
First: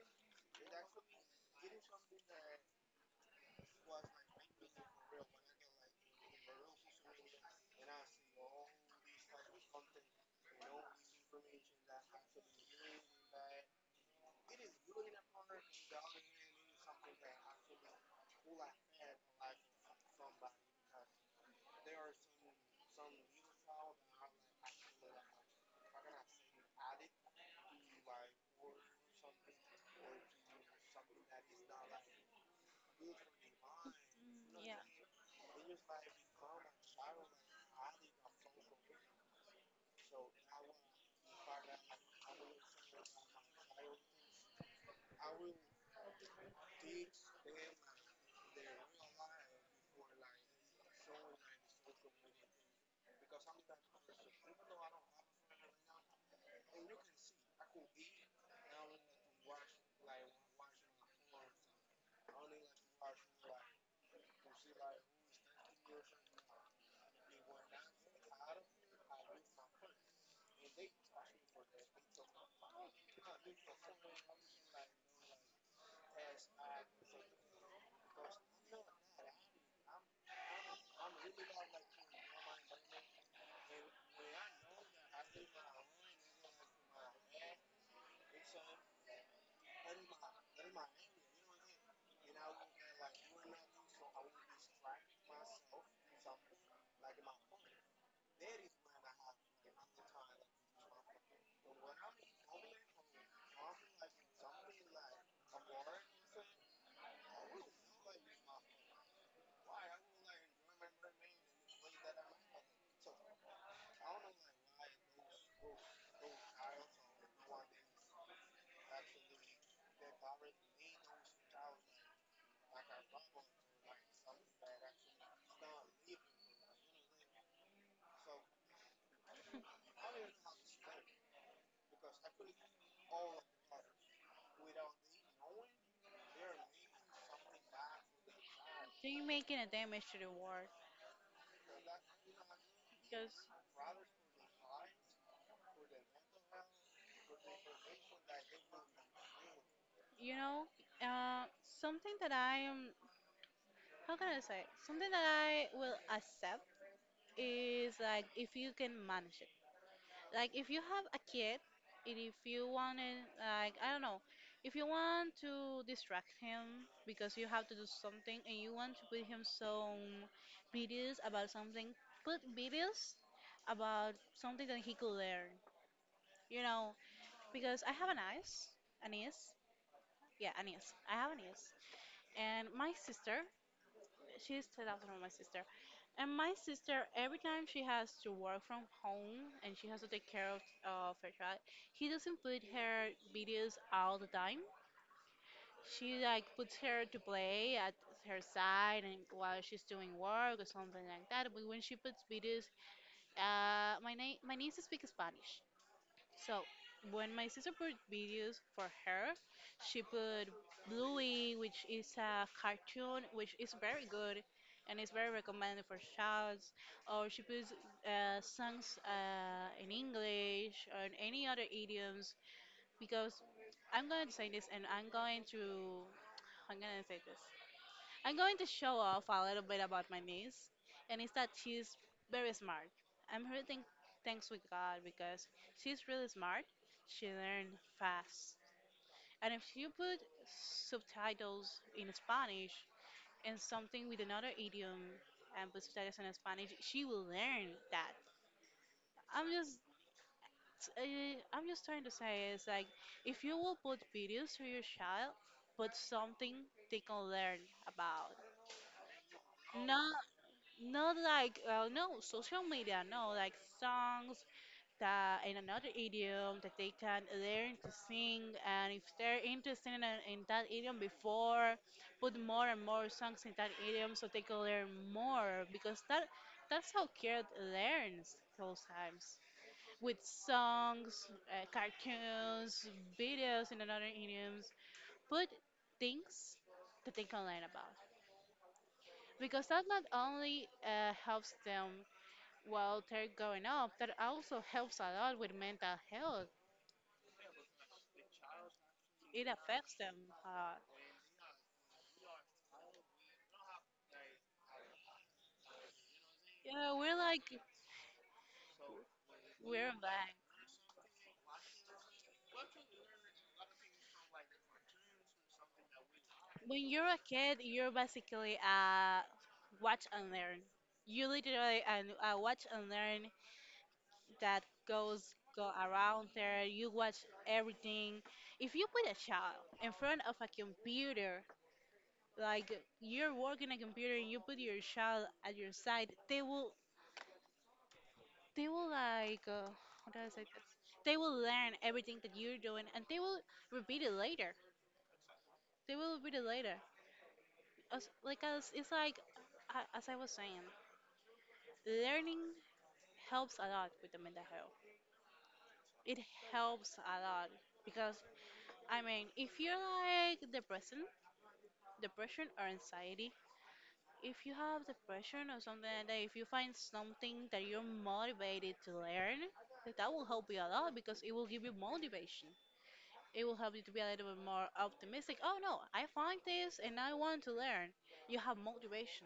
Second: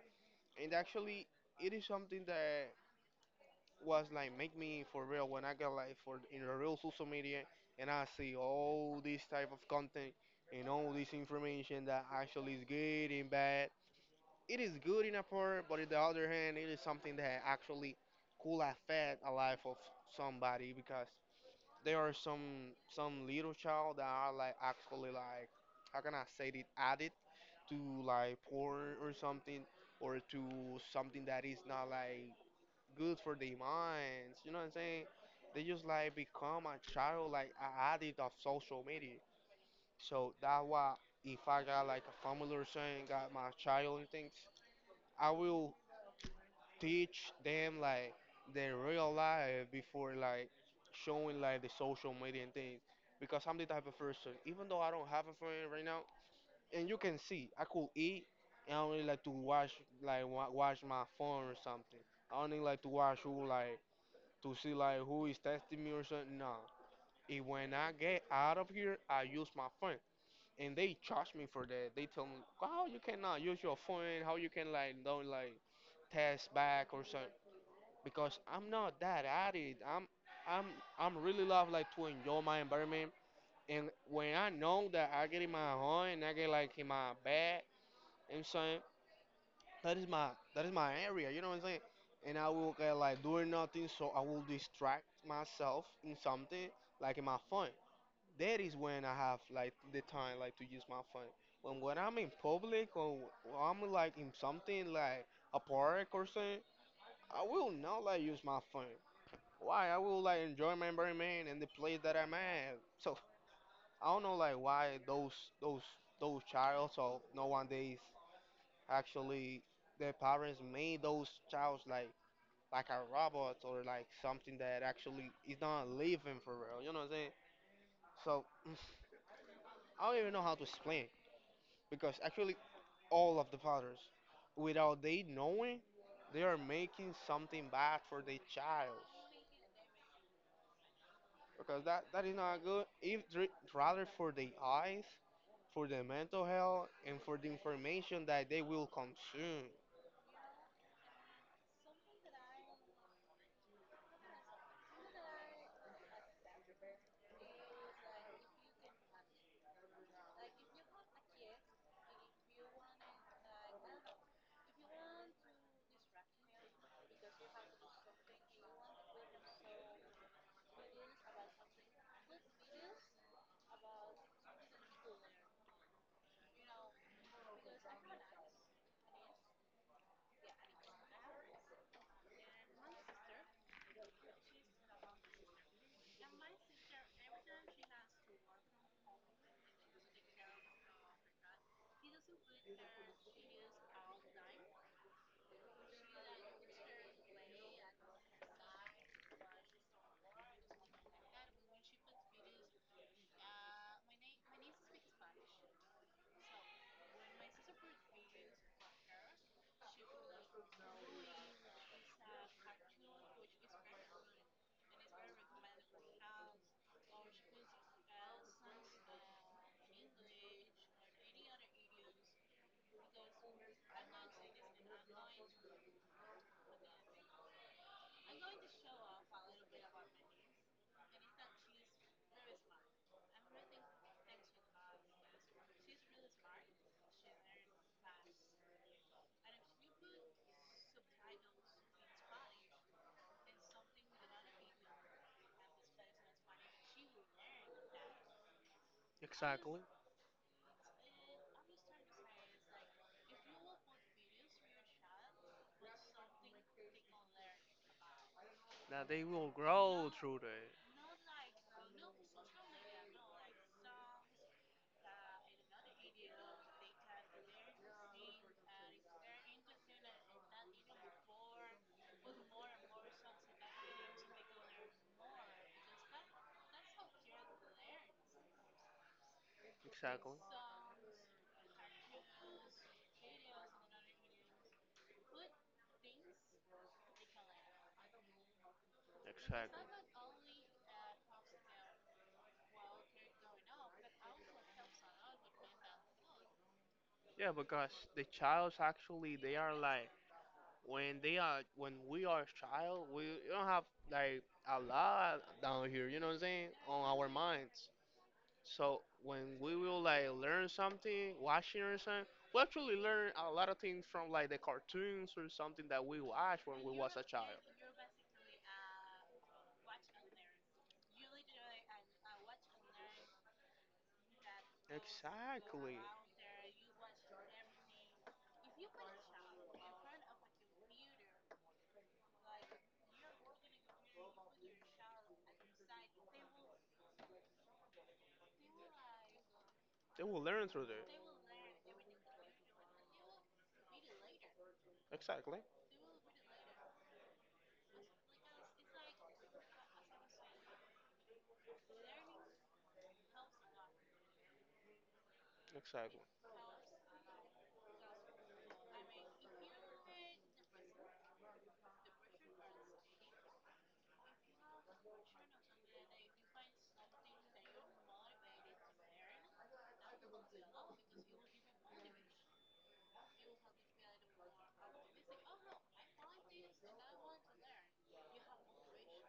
S1: and actually it is something that was like make me for real when I got like for in the real social media, and I see all this type of content and all this information that actually is good and bad. It is good in a part, but on the other hand, it is something that actually could affect a life of somebody, because there are some little child that are like actually like, how can I say it, addict to like porn or something, or to something that is not like good for their minds. You know what I'm
S2: yeah.
S1: saying? They just like become a child, like an addict of social media. So that's why, if I got like a family or something, got my child and things, I will teach them like their real life before like showing like the social media and things. Because I'm the type of person, even though I don't have a friend right now, and you can see, I could eat and I only like to watch like watch my phone or something. I only like to watch who, like, to see like who is texting me or something. No, and when I get out of here, I use my phone, and they charge me for that. They tell me, how you cannot use your phone, how you can like don't like text back or something. Because I'm not that addict. I'm I'm really love like to enjoy my environment. And when I know that I get in my home and I get like in my bed and something, that is my, that is my area, you know what I'm saying? And I will get like doing nothing, so I will distract myself in something, like in my phone. That is when I have like the time, like to use my phone, when I'm in public, or when I'm like in something like a park or something, I will not like use my phone, why I will like enjoy my environment and the place that I'm at. So I don't know like why those, those those childs or no one days, actually, their parents made those childs like a robot, or like something that actually is not living for real. You know what I'm saying? So I don't even know how to explain, because actually all of the fathers, without they knowing, they are making something bad for their child,
S2: They're making a damage to the world
S1: because that, that is not good. If
S2: because
S1: rather for their eyes, for their mental health, and for the information that they will consume.
S2: you know uh, something that I am, how can I say, something that I will accept is like if you can manage it. Like if you have a kid and if you want to, like I don't know, if you want to distract him because you have to do something and you want to put him some videos about something, put videos about something that he could learn, you know, because I have a niece, a niece, yeah, a niece, I have a niece. And my sister, she's 2000, my sister. And my sister, every time she has to work from home and she has to take care of her child, he doesn't put her videos all the time. She like puts her to play at her side and while she's doing work or something like that. But when she puts videos, my niece speaks Spanish. So when my sister put videos for her, she put Bluey, which is a cartoon, which is very good, and is very recommended for childs. Or she puts songs, in English or in any other idioms. Because I'm going to say this, and I'm going to say this. I'm going to show off a little bit about my niece, and it's that she's very smart. I'm really thank- Thanks with God because she's really smart. She learned fast, and if you put subtitles in Spanish and something with another idiom and put subtitles in Spanish, she will learn that. I'm
S1: Exactly.
S2: just. I'm just trying to say is like if you will put videos to your child, put something they can learn about.
S1: That they will
S2: No,
S1: grow through it.
S2: not like no social media, no like songs that in another idiom that they can learn to sing, and if they're interested in, in that idiom before, put more and more songs in that idiom so they can learn more, because that that's how kids learns sometimes with
S1: Exactly.
S2: songs, cartoons, videos in another idioms. Put things that they can learn about, because that
S1: Exactly.
S2: not only helps them while they're growing up. That also helps a lot with mental health.
S1: Yeah, because the childs actually
S2: It
S1: they are
S2: affects
S1: like,
S2: them a lot.
S1: when they are, when we are child, we don't have like a lot down here, you know what I'm saying,
S2: Yeah,
S1: on our minds. So when we
S2: we're
S1: will like
S2: like
S1: learn something, watching or something, we actually learn a lot of things from like the cartoons or something that we watched when
S2: when
S1: we
S2: you're
S1: was a
S2: a
S1: child.
S2: kid, you're basically a watch and learn. You literally and a watch and learn, that goes go
S1: Exactly.
S2: around there. You watch everything. If you put a child in front of a computer, like you're working a computer and you put your child at your side, they will, they will like uh, how do
S1: They
S2: I
S1: will
S2: say
S1: learn
S2: this?
S1: through there.
S2: They will learn everything that you're doing, and they will repeat it later.
S1: Exactly.
S2: They will repeat it later. As, like as it's like As I was saying, learning helps a lot with the mental health.
S1: Exactly.
S2: It helps a lot because I mean, if you're like depression, or anxiety, if you have depression or something like that, if you find something that you're motivated to learn, that will help you a lot because it will give you motivation. It will help you to be a little bit more optimistic. Oh no, I find this and I want to learn. You have motivation.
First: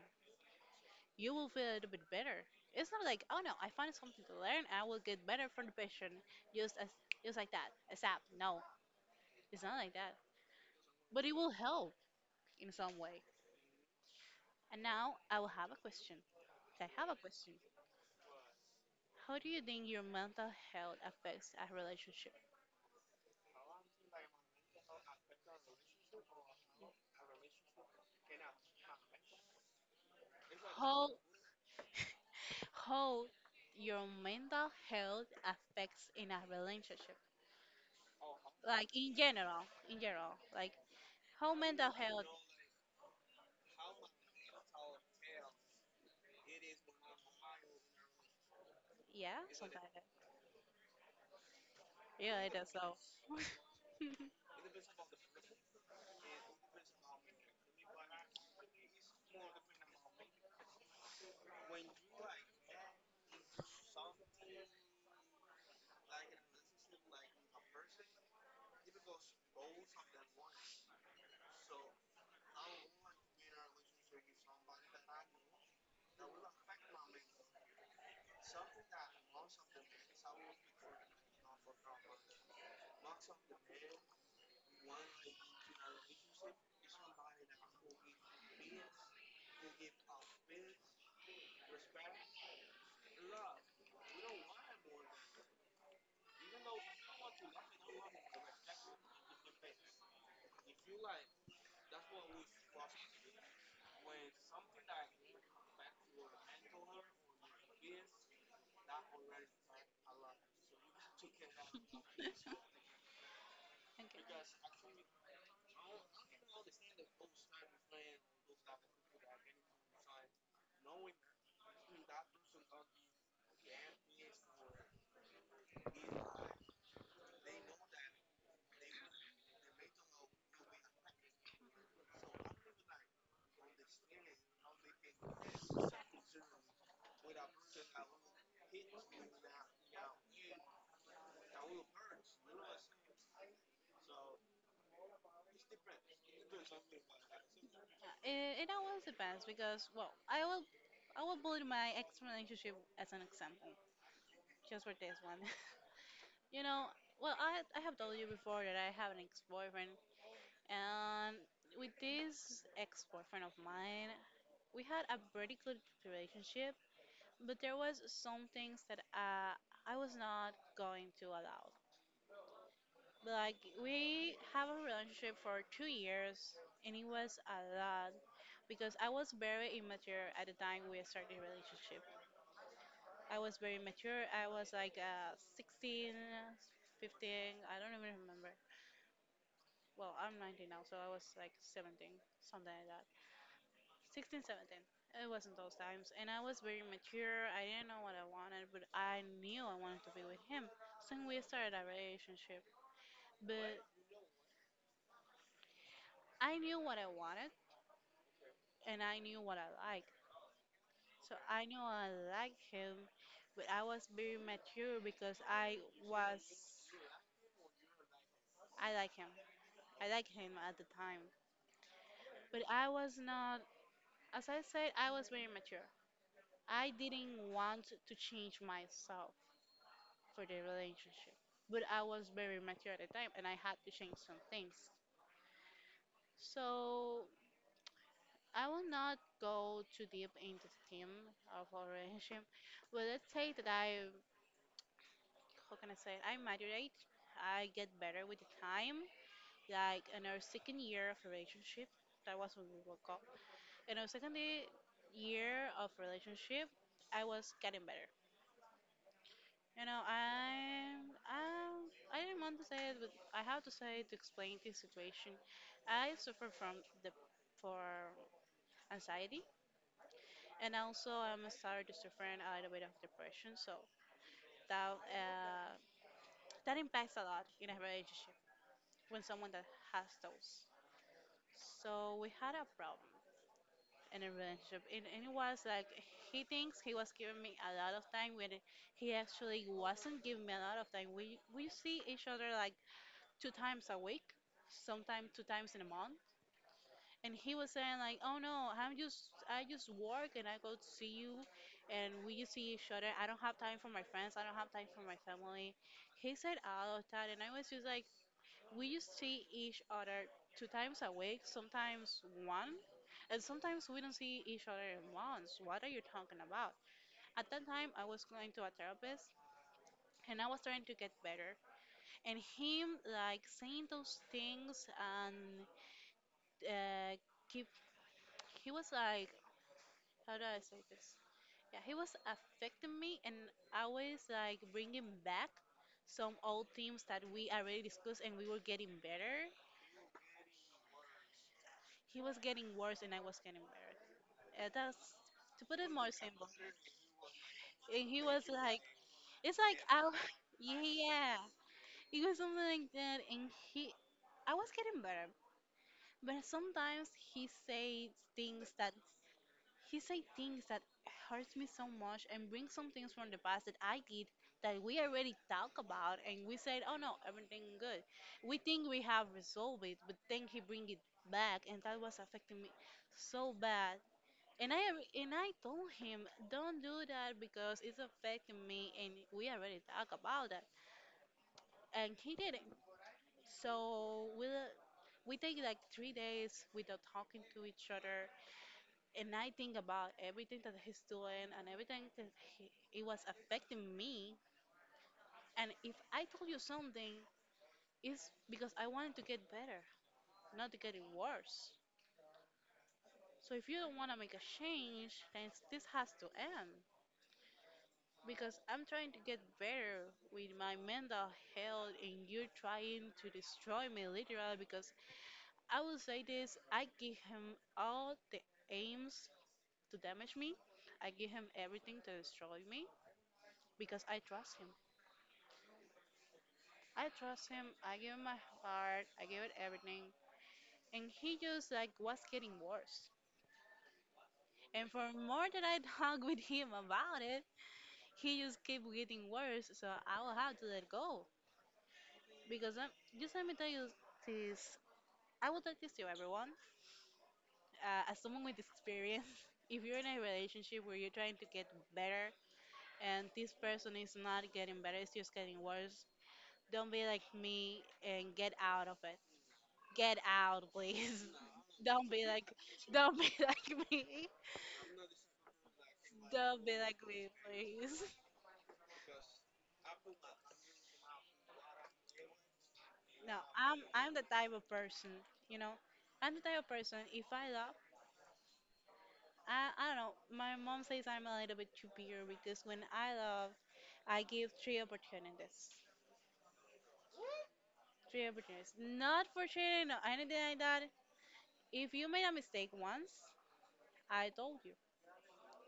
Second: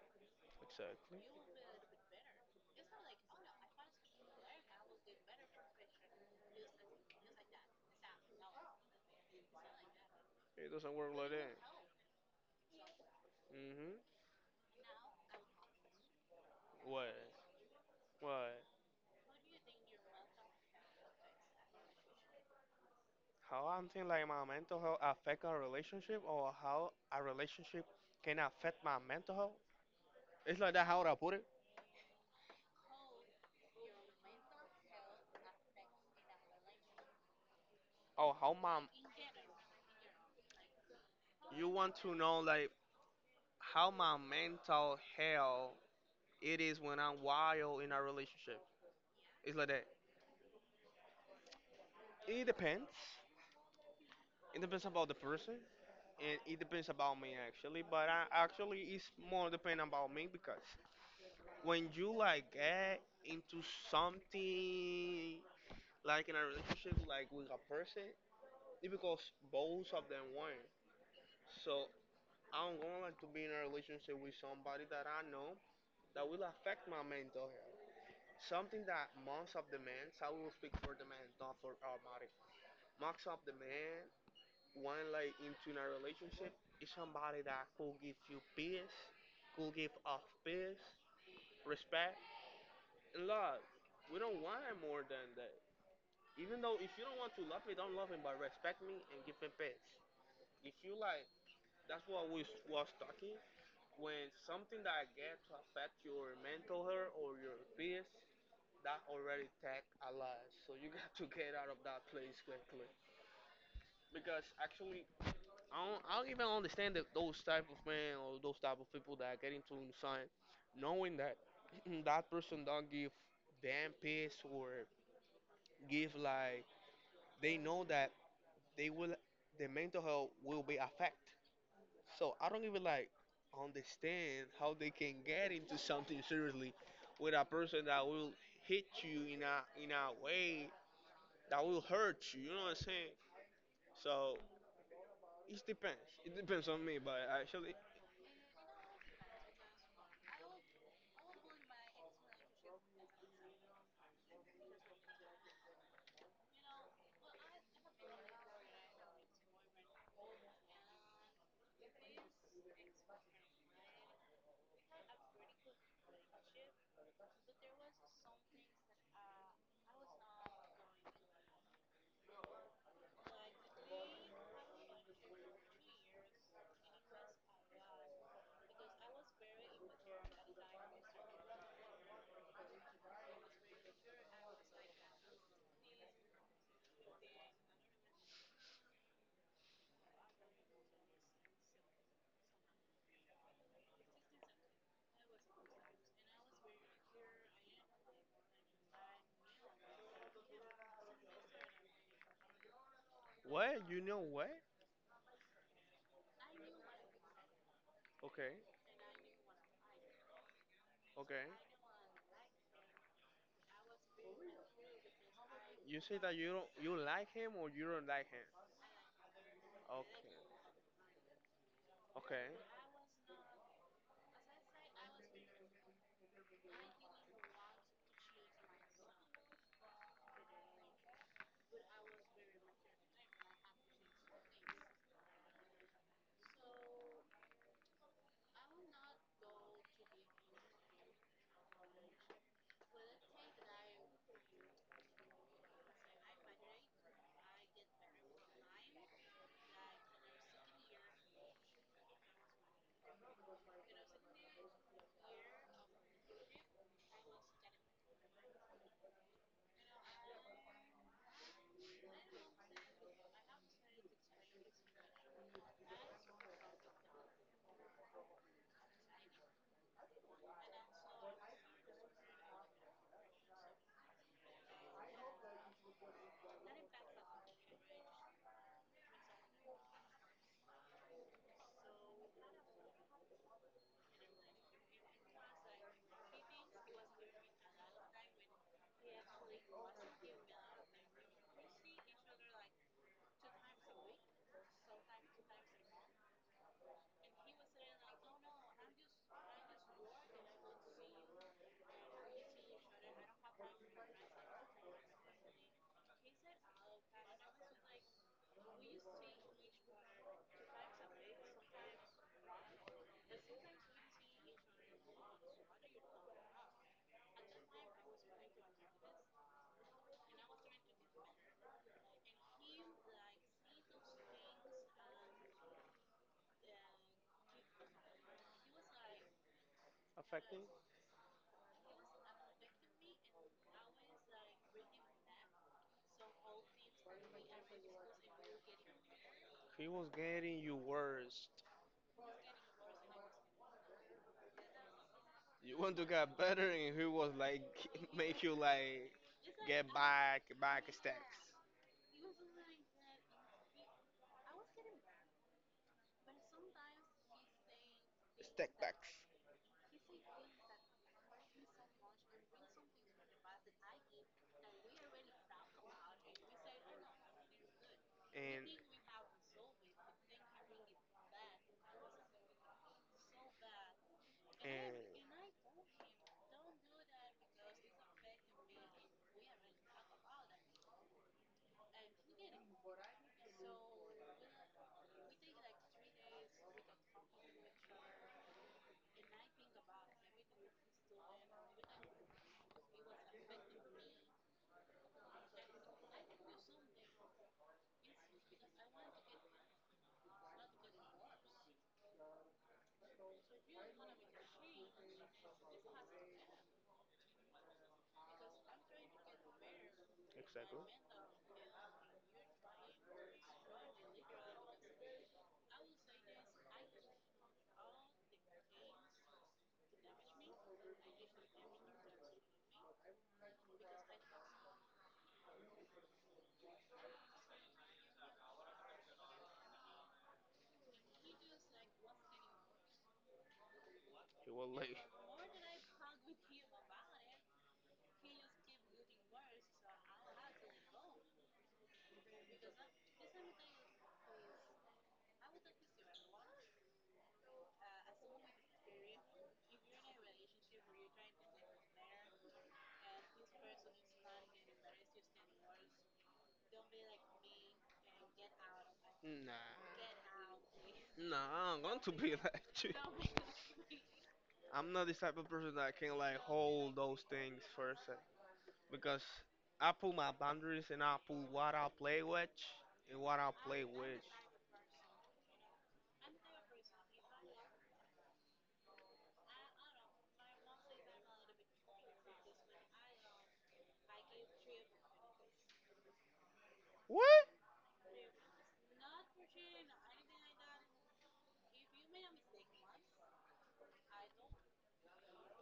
S2: You
S1: Exactly.
S2: will feel a little bit better. It's not like, oh no, I find something to learn, I will get better from the patient. Just as just like that. ASAP. No. It's not like that.
S1: It doesn't work
S2: But
S1: like
S2: it will
S1: that.
S2: help in some way.
S1: Mhm.
S2: And now I will have a question. I have
S1: What?
S2: a question.
S1: What?
S2: How do you think your mental health affects a relationship?
S1: How I think like my mental health affect a relationship, or how a relationship can affect my mental health? It's like that how
S2: How
S1: I put it?
S2: how your mental health affects in a relationship?
S1: Oh, how my
S2: Like in general, like how
S1: you
S2: mental
S1: want to
S2: health,
S1: know like how my mental health it is when I'm wild in a relationship.
S2: yeah,
S1: It's like that.
S2: sometimes, yeah,
S1: It
S2: it is so.
S1: depends. It depends about the person, and it depends about me actually. But I actually it's more depend about me because when you like get into something like in a relationship like with a person, it's because both of them win. So I am gonna like to be in a relationship with somebody that I know that will affect my mental health. Something that most of the men, so I will speak for the men, not for Almighty. Most of the men when like into in a relationship is somebody that could give you peace, could give off peace, respect, and love. We don't want more than that. Even though if you don't want to love me, don't love me, but respect me and give me peace. If you like, that's what we was talking. When something that I get to affect your mental health or your peace, that already take a lot. So you got to get out of that place quickly. Because
S2: Okay.
S1: actually, I don't even understand that those type of men or those type of people that get into inside, knowing that that person don't give damn peace, or give like, they know that they will, their mental health will be affected. So I don't even like understand how they can get into something seriously with a person that will hit you in a way that will hurt you. You know what I'm saying? So it depends. It depends on me, but actually,
S2: Yeah, it always depends because, I will put my ex relationship as an example, just for this one. You know, well, I have told you before that I have an ex boyfriend. And with this ex boyfriend of mine, we had a pretty good relationship, but there was some things that I was not going to allow. Like we have a relationship for 2 years, and it was a lot because I was very immature at the time we started the relationship. I was very mature. I was like 16, 15. I don't even remember. Well, I'm 19 now, so I was like 17, something like that. 16, 17. It wasn't those times. And I was very mature. I didn't know what I wanted, but I knew I wanted to be with him. Since we started our relationship.
S1: what,
S2: But
S1: you know what?
S2: I knew what I wanted
S1: Okay,
S2: and I knew what I liked. So
S1: okay.
S2: I knew I liked him, but I was very mature because I
S1: You say that
S2: was.
S1: you don't, you like him or you don't like him?
S2: I like him. I liked
S1: Okay,
S2: him at the time. But
S1: okay.
S2: I was not. As I said, I was very mature. I didn't want to change myself for the relationship. But I was very mature at the time and I had to change some things. So I will not go too deep into the theme of our relationship, but let's say that I, how can I say it? I moderate. I get better with the time. Like in our second year of relationship, that was when we broke up. In our second year of relationship, I was getting better. You know, I didn't want to say it, but I have to say it to explain this situation. I suffer from the for anxiety, and also I'm starting to suffer a little bit of depression. So that uh, that impacts a lot in a relationship when someone that has those. So we had a problem in a relationship, and, it was like he thinks he was giving me a lot of time when he actually wasn't giving me a lot of time. We see each other like two times a week, sometimes two times in a month. And he was saying like, "Oh no, I just work and I go to see you, and we just see each other. I don't have time for my friends. I don't have time for my family." He said all of that, and I was just like, "We just see each other two times a week, sometimes one." And sometimes we don't see each other in months. What are you talking about? At that time, I was going to a therapist and I was trying to get better. And him like saying those things and uh, give he was like, how do I
S1: Affecting.
S2: say this? Yeah, he was affecting me and always like bringing back some old themes that we already discussed and we were getting better.
S1: He was getting you worse.
S2: He was getting worse and I was getting better. That's to put
S1: You
S2: it
S1: want to
S2: more
S1: get
S2: simple.
S1: better, and he was like
S2: And he was
S1: make you
S2: like,
S1: like
S2: it's like
S1: get
S2: I,
S1: back, back stacks,
S2: yeah, it was something like that. And I was getting better, but sometimes
S1: step backs,
S2: he said things that hurts me so much and brings some things from the past that I did that we already talked about and we said, oh no, everything good. We
S1: and
S2: think we have resolved it, but then he bring it back and that was affecting me so bad. And I
S1: and
S2: alre- and I told him, don't do that because it's affecting me and we already talked about that. And he didn't. So we take like 3 days without talking to each other and I think about everything that he's doing and everything that he, it was affecting me. And if I told you something, it's because I wanted to get better, not to get it worse. So if you don't want to make a change, then this has to end. Because I'm trying to get better with my
S1: exactly,
S2: mental health, and you're trying to destroy me literally. Because I will say this, I give him all the aims to damage me, I give him everything to destroy me because I trust him. I trust him, I give him my heart, I give it everything. And he just like was getting worse.
S1: he was
S2: And
S1: like,
S2: for more that I talk with him about it, he just keep getting worse. So I will have to let go. Because just let me tell you this. I will tell this to everyone. As someone with experience, if you're in a relationship where you're trying to get better and this person is not getting better, it's just getting worse, don't be like me and get out of it.
S1: nah,
S2: Get out, please.
S1: nah, I'm going
S2: Don't
S1: to
S2: be
S1: be
S2: like,
S1: like you.
S2: don't be like me.
S1: I'm not this type of person that can like
S2: Don't be like
S1: hold those
S2: me,
S1: things for a
S2: please.
S1: sec, because I put my boundaries and I put what I play with and
S2: No,
S1: what I
S2: I'm
S1: play
S2: I'm the
S1: with.
S2: type of person, you know, I'm the type of person. If I love, I don't know. My mom says I'm a little bit too pure because when I love, I give three opportunities,
S1: What?
S2: three opportunities. Not for cheating or anything like that. If you made a mistake once, I told you.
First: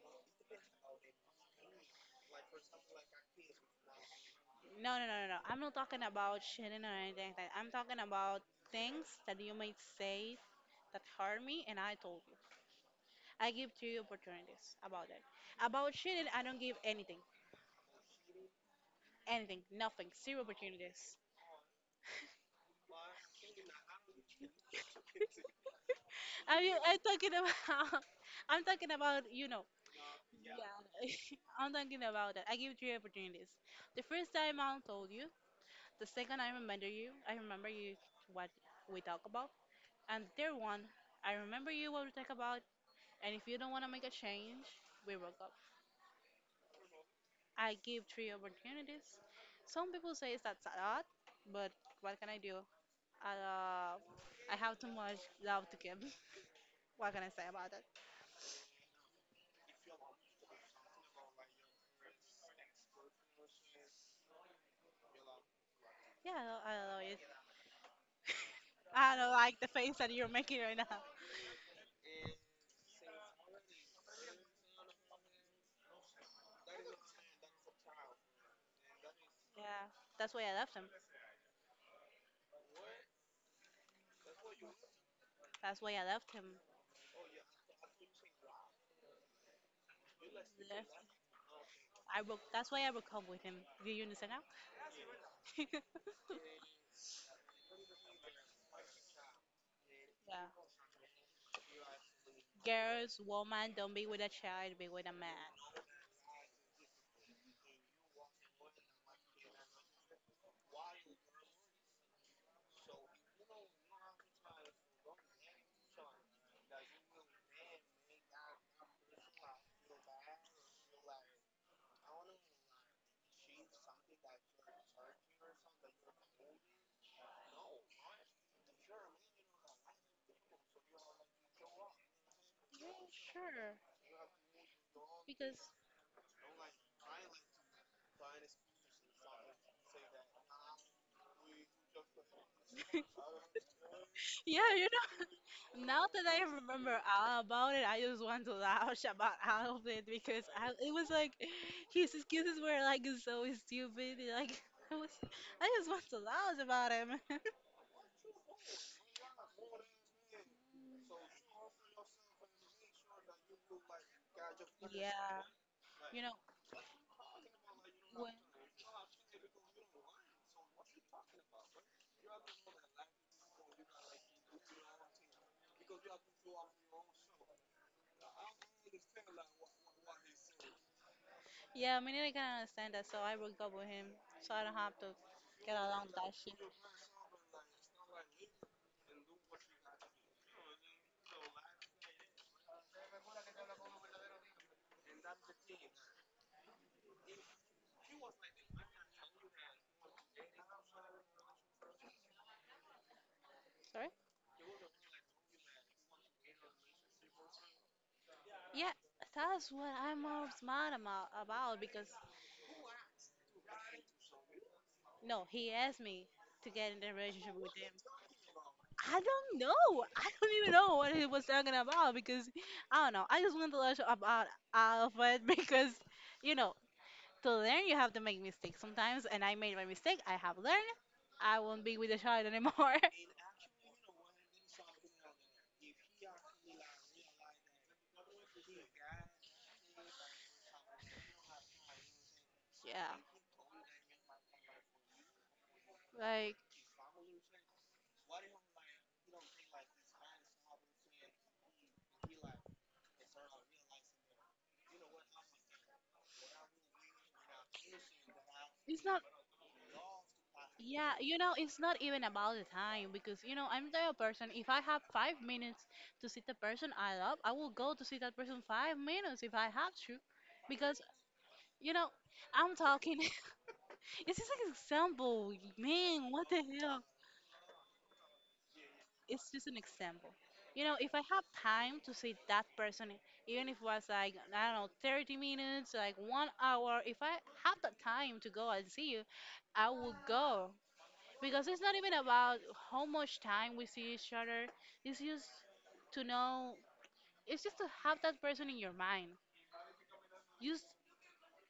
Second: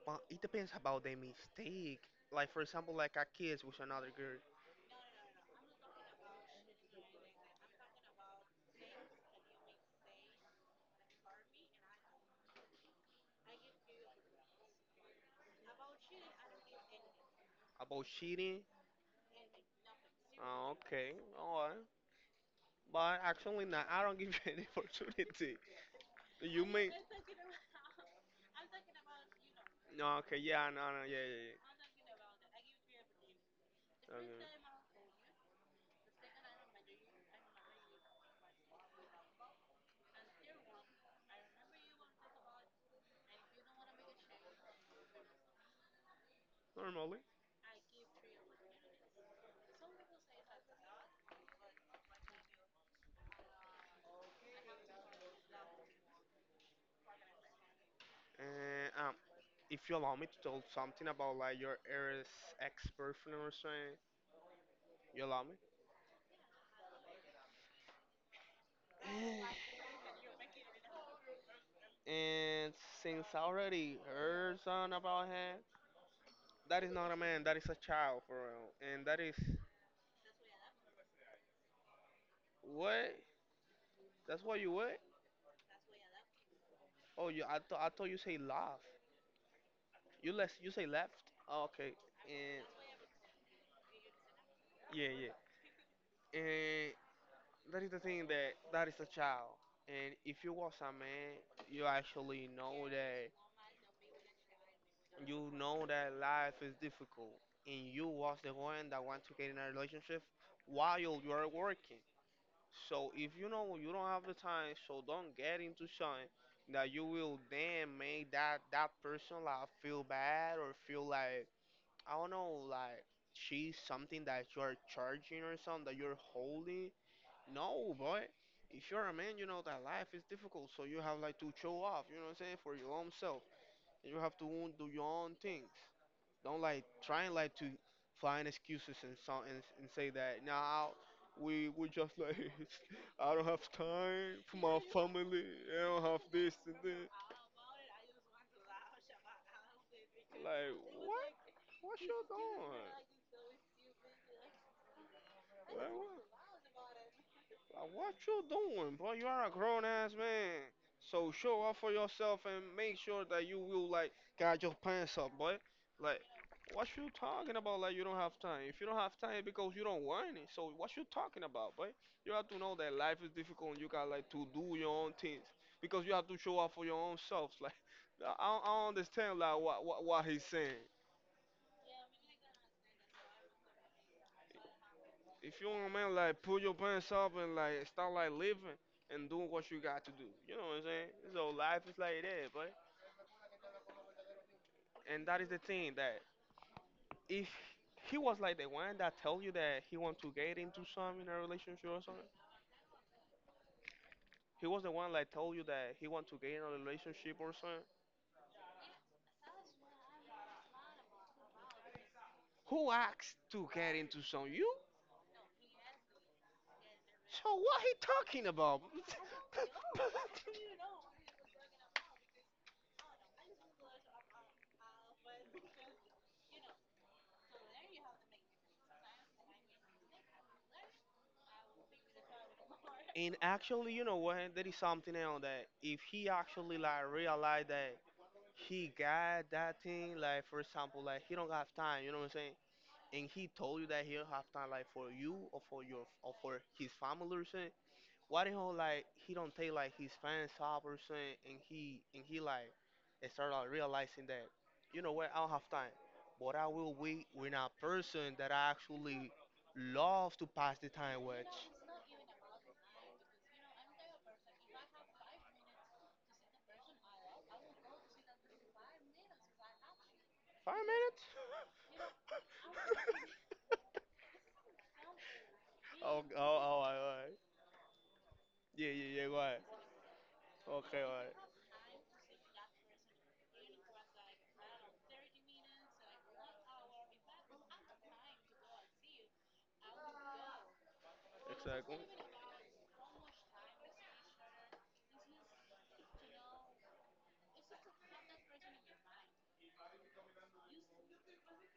S1: But it depends about the mistake. Like for example, like a kiss with another girl.
S2: No, no, no, no, no. I'm not talking about shitting or anything like that. I'm talking about things that you might say that hurt me, and I told you. I give three opportunities about it. About shitting, I don't give anything,
S1: About cheating.
S2: anything, nothing, zero
S1: Ah, okay,
S2: opportunities.
S1: alright. But actually, nah, I don't give you any opportunity.
S2: I
S1: You
S2: mean,
S1: mean?
S2: I'm talking about, I'm talking about, you know,
S1: No, okay, yeah, no,
S2: yeah.
S1: no, yeah, yeah,
S2: I'm talking about that. I give three opportunities. The
S1: yeah.
S2: first time
S1: Okay.
S2: I told you. The second I remember you. I remember you what we talk about. And the third one, I remember you what we talk about. And if you don't want to make a change, we broke up.
S1: Normally.
S2: I give three opportunities. Some people say that's a lot, but what can I do? I, uh, I have too much love to give. What can I say about it?
S1: And if you allow me to tell something about like your ex ex boyfriend or something, you allow me?
S2: Yeah, I don't know it. I don't like the face that you're making right now.
S1: And since I already heard something about him, that is not a man, that is a child for real. And that is
S2: Yeah, that's why I left him.
S1: what. That's what you wear?
S2: That's why I left him.
S1: Oh, you. I thought you say left. You less. You say
S2: Yeah,
S1: left. Oh, okay.
S2: I broke.
S1: And
S2: That's why I broke up with him. Do you understand now?
S1: yeah, yeah. And that is the thing that that is a child. And if you
S2: Yeah.
S1: was a man, you actually know
S2: Girls,
S1: that,
S2: woman, don't be with a child. Be with a
S1: you
S2: man.
S1: know that life is difficult. And you was the one that want to get in a relationship while you are working. So if you know you don't have the time, so don't get into something that you will then make that that person like feel bad or feel like I don't know, like she's something that you're charging or something that you're holding. No, boy. If you're a man, you know that life is difficult, so you have like to show off. You know what I'm saying? For your own
S2: Yeah,
S1: self,
S2: sure.
S1: you have to do your own
S2: Because
S1: things. Don't like trying like to find excuses and say that now we just like I don't have time for
S2: yeah,
S1: my
S2: you.
S1: family. I don't
S2: Now
S1: have
S2: that I
S1: this and
S2: remember
S1: that.
S2: all about it, I just want to laugh about all of it because
S1: Like
S2: I, it was
S1: what?
S2: like
S1: What you
S2: his excuses were
S1: doing?
S2: like so stupid. Like I was, I
S1: Like what?
S2: just want to laugh about him.
S1: Like, what you doing, bro? You are a grown ass man. So show up for yourself and make sure that you will like got your pants up,
S2: Yeah,
S1: boy. Like,
S2: you know.
S1: what you talking about? Like, you don't have
S2: When,
S1: time. If you don't have time, because you don't want it. So what you talking about, boy? You have to know that life is difficult, and you got like to do your own things because you have to show up for your own selves. Like, I don't understand like what, what he's saying.
S2: yeah, I mean, I can understand that, so I broke up with him, so I don't have to
S1: If you
S2: get
S1: want, man,
S2: along with
S1: like pull
S2: that.
S1: your pants up and like start like living and doing what you got to do. You know what I'm saying? So life is like that, but and that is the thing that if he was like the one that tell you that he want to get into some in a relationship or something,
S2: Sorry.
S1: he was the one like told you that he want to get in a relationship or something.
S2: Yeah, that's what I'm most mad about because
S1: Who asked to get into some? You?
S2: no, he asked me to get in the
S1: So
S2: relationship with
S1: what he
S2: him.
S1: talking about?
S2: I don't know. I don't even know what he was talking about because I don't know. I just want to learn about Alfred because, you know, to learn you have to make mistakes sometimes, and I made my mistake. I have learned. I won't be with the child anymore.
S1: And actually, you know what? There is something else that if he actually like realized that he got that thing, like for example like he don't have time, you know what I'm saying,
S2: Yeah,
S1: and he told you that he don't have time like for you or for your or for
S2: like
S1: his family or something, why the hell like he don't take like his fans off or something, and he like start like realizing that, you know what, I don't have time, but I will wait with a person that I
S2: it's not.
S1: actually love to pass the
S2: Yeah,
S1: time with.
S2: you know, it's not even about the time because you know I'm the type of person. If I have 5 minutes to see the person I love, I will go to see that person 5 minutes if I have to,
S1: five
S2: because
S1: minutes
S2: you know, I'm talking. It's just like an example.
S1: Oh, oh,
S2: Man,
S1: oh,
S2: what the
S1: all right,
S2: hell?
S1: all right. Yeah, yeah, yeah, go
S2: It's
S1: ahead.
S2: just an example. You
S1: Okay,
S2: know,
S1: all
S2: if I
S1: right.
S2: have time to see that person, even if it was like, I don't know, 30 minutes, like 1 hour, if I have the time to go and see you, I would go. Because it's not
S1: Exactly.
S2: even about how much time we see each other, it's just to know, it's just to have that person in your mind. Just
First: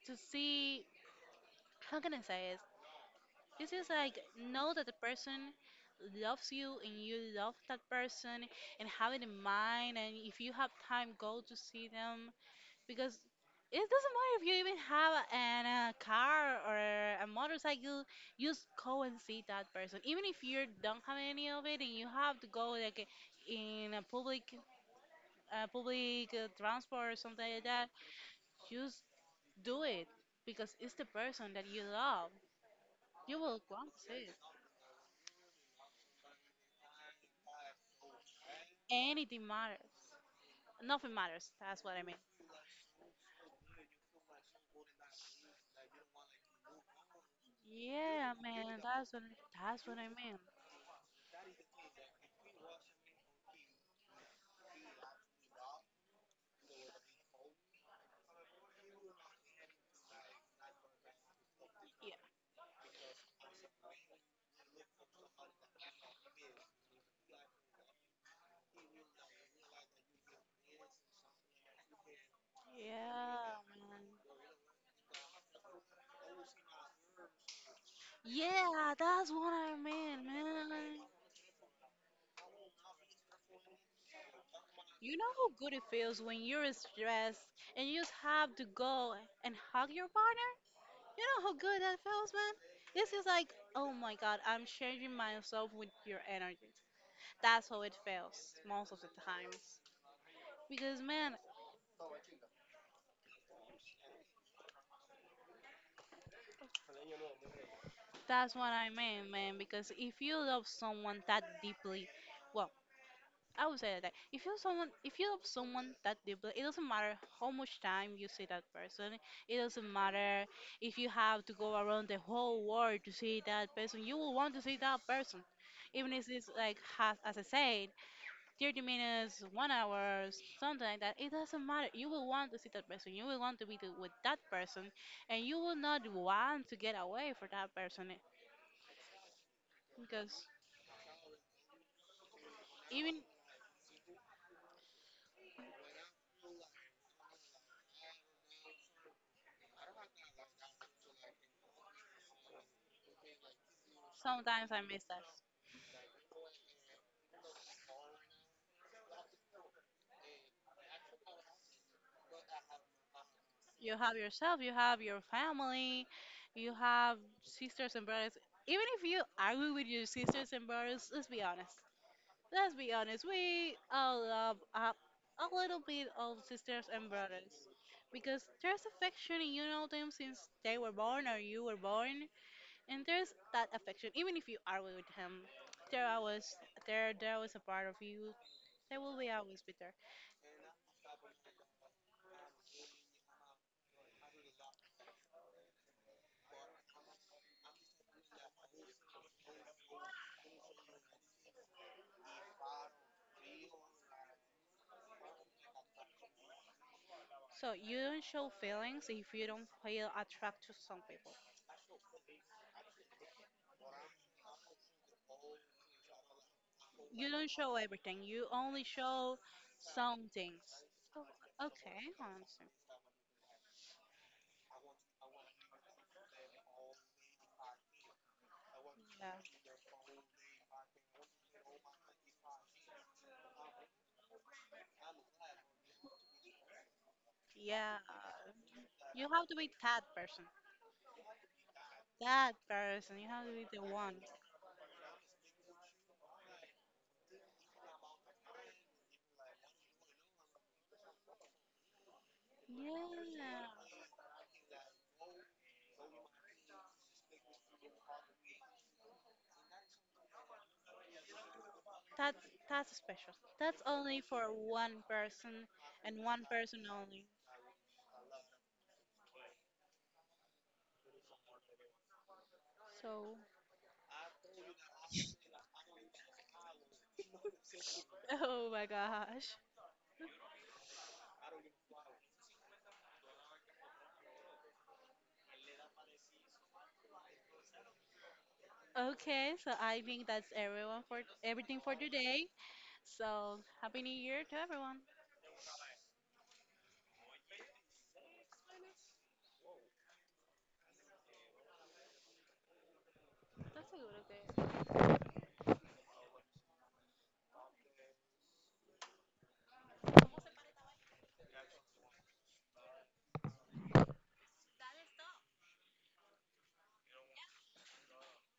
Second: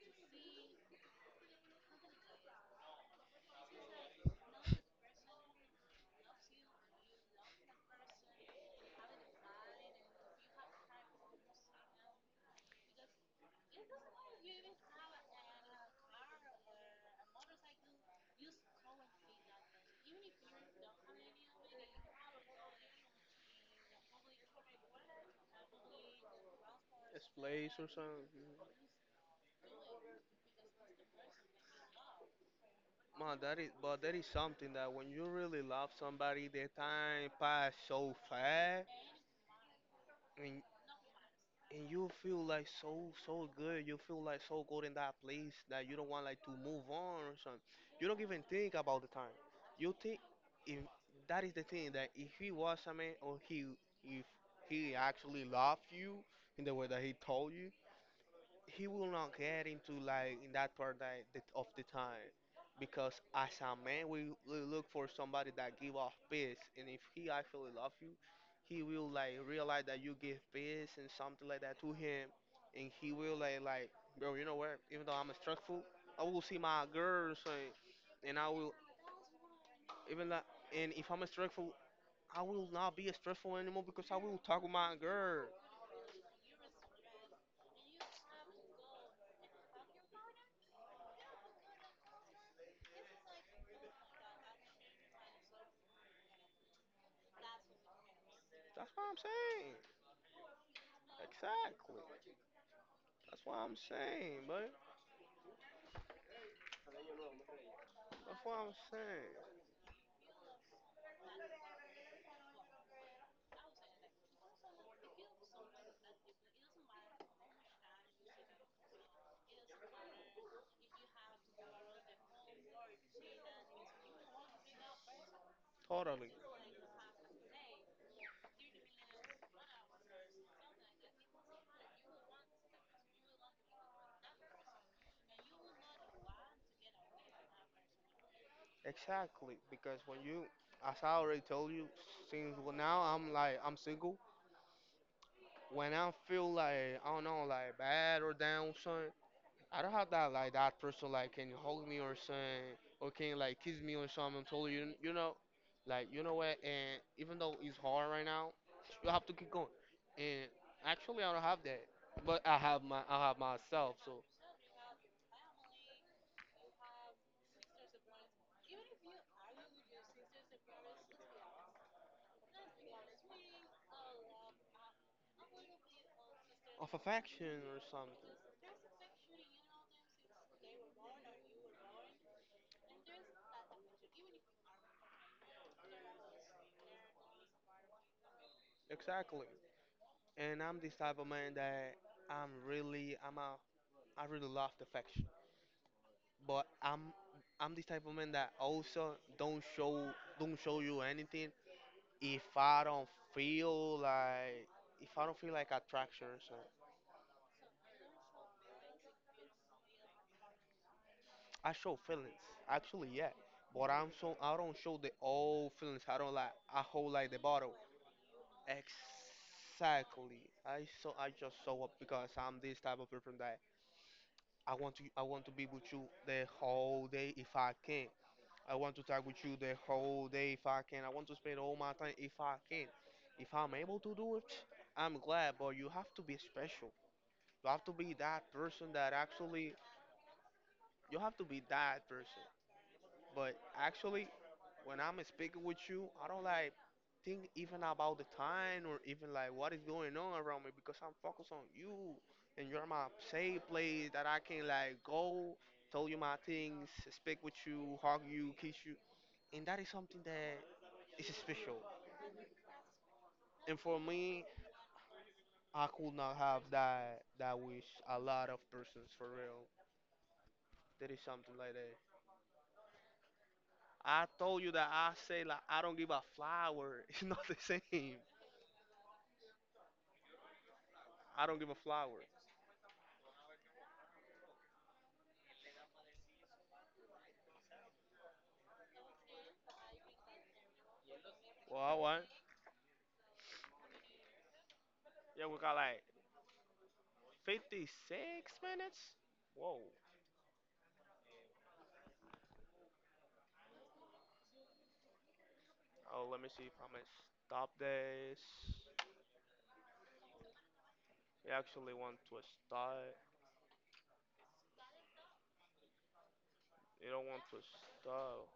S2: to see, how can I say it? This is like know that the person loves you and you love that person and have it in mind and if you have time go to see them because it doesn't matter if you even have a car or a motorcycle. You just go and see that person even if you don't have any of it and you have to go like in a public transport or something like
S1: Place or
S2: that.
S1: something.
S2: Just do it because it's the person that you love.
S1: Man,
S2: You
S1: that
S2: will
S1: is,
S2: want
S1: but
S2: to
S1: that is
S2: see it.
S1: something that when you really love somebody, the time pass so fast,
S2: Anything matters.
S1: and
S2: Nothing matters. That's
S1: and
S2: what I
S1: you
S2: mean.
S1: feel like so so good. You feel like so good in that place that you don't want like to move on or something. You don't
S2: Yeah,
S1: even think
S2: man.
S1: about the time.
S2: That's
S1: You
S2: what I
S1: think
S2: mean.
S1: if, that is the thing that if he was a man, or he, if he actually loved you in the way that he told you, he will not get into like in that part that, that of the
S2: Yeah.
S1: time, because as a man we look for somebody that give off peace, and if he actually love you he will like realize that you give peace and something like that to him, and he will like
S2: Yeah,
S1: like
S2: man.
S1: bro you know what, even though I'm stressful I will see my girls, and I will
S2: Yeah, that's what I mean,
S1: even like,
S2: man.
S1: and if I'm stressful I will not be stressful anymore because I will talk with my
S2: You know
S1: girl.
S2: how good it feels when you're stressed and you just have to go and hug your partner? You know how good that feels, man? This is like, oh my god, I'm changing myself with your energy. That's how it feels
S1: That's
S2: most of
S1: what
S2: the
S1: I'm saying.
S2: times. Because, man,
S1: Exactly. That's what I'm saying, boy. That's
S2: that's
S1: what
S2: what
S1: I'm
S2: I mean, man,
S1: saying.
S2: because if you love someone that deeply, well, I would say that if you someone if you love someone that deeply, it doesn't matter how much time you see that person. It doesn't matter if you have to go around the whole world to see that person. You will want to see that person. Even if
S1: Totally.
S2: it's like has as I said, 30 minutes, 1 hour, something like that. It doesn't matter. You will want to see that person. You will want to be with that person, and you will not want to get away from that person
S1: Exactly. Because when you,
S2: because
S1: as I already told you, since when now
S2: even
S1: I'm like, I'm single, when I feel like, I don't know, like bad or down, something, I don't have that, like, that person, like, can hug me or something, or can, like, kiss me or something. I'm
S2: sometimes
S1: totally,
S2: I miss
S1: you
S2: that.
S1: know, like, you know what? And even though it's hard right now, you have to keep going. And actually, I don't have that. But I have I have
S2: You
S1: myself, so,
S2: have yourself, you have your family, you have sisters and brothers. Even if you argue with your sisters and brothers, let's be honest. Let's be honest. We all love up a little bit of sisters
S1: of
S2: and brothers
S1: affection or
S2: because
S1: something.
S2: there's affection and you know them since they were born or you were born, and there's that affection. Even if you argue with him, there always there was a part of you that will be
S1: Exactly.
S2: always be there.
S1: And I'm this type of man that I'm a, I really love affection, but I'm this type of man that also don't show don't show you anything if I don't feel like, if I don't feel like attraction or something.
S2: So you don't show feelings if you don't feel attracted to some people.
S1: I show feelings actually, yeah, but I'm so I don't show the old feelings. I don't like I hold
S2: You
S1: like the
S2: don't show
S1: bottle.
S2: everything. You only show some
S1: Exactly.
S2: things.
S1: I so I just show up
S2: Okay,
S1: because I'm
S2: honestly.
S1: this type of person that I want to be with you the whole day if I can. I want to talk with you the whole day if I can. I want to spend all my time if I can. If I'm able to do it, I'm glad, but you have to be special. You
S2: Yeah.
S1: have to
S2: Yeah.
S1: be that person that
S2: You have to be
S1: actually
S2: that person.
S1: you have to be that person,
S2: That person. You have to
S1: but
S2: be the one.
S1: actually, when I'm speaking with you, I don't like think even about the time or even like what is going on around me because I'm focused on you, and you're my safe
S2: Yeah.
S1: place that I can like go tell you my things, speak with you, hug you, kiss you. And that is something that is special.
S2: That's that's special. That's
S1: And for
S2: only for
S1: me,
S2: one person
S1: I could
S2: and
S1: not
S2: one
S1: have
S2: person only.
S1: that with a lot of persons for real. That is something like that.
S2: So
S1: I told you that I say like I don't give a flower. It's not the same.
S2: oh my gosh.
S1: I don't give a flower.
S2: Okay, so I think that's everyone for everything
S1: Well,
S2: for
S1: I want.
S2: today. So, Happy New Year to everyone.
S1: Yeah, we got like 56 minutes. Whoa.
S2: That's a good idea.
S1: Oh, let me see if I'm gonna stop this. You actually want to start. You don't want to stop.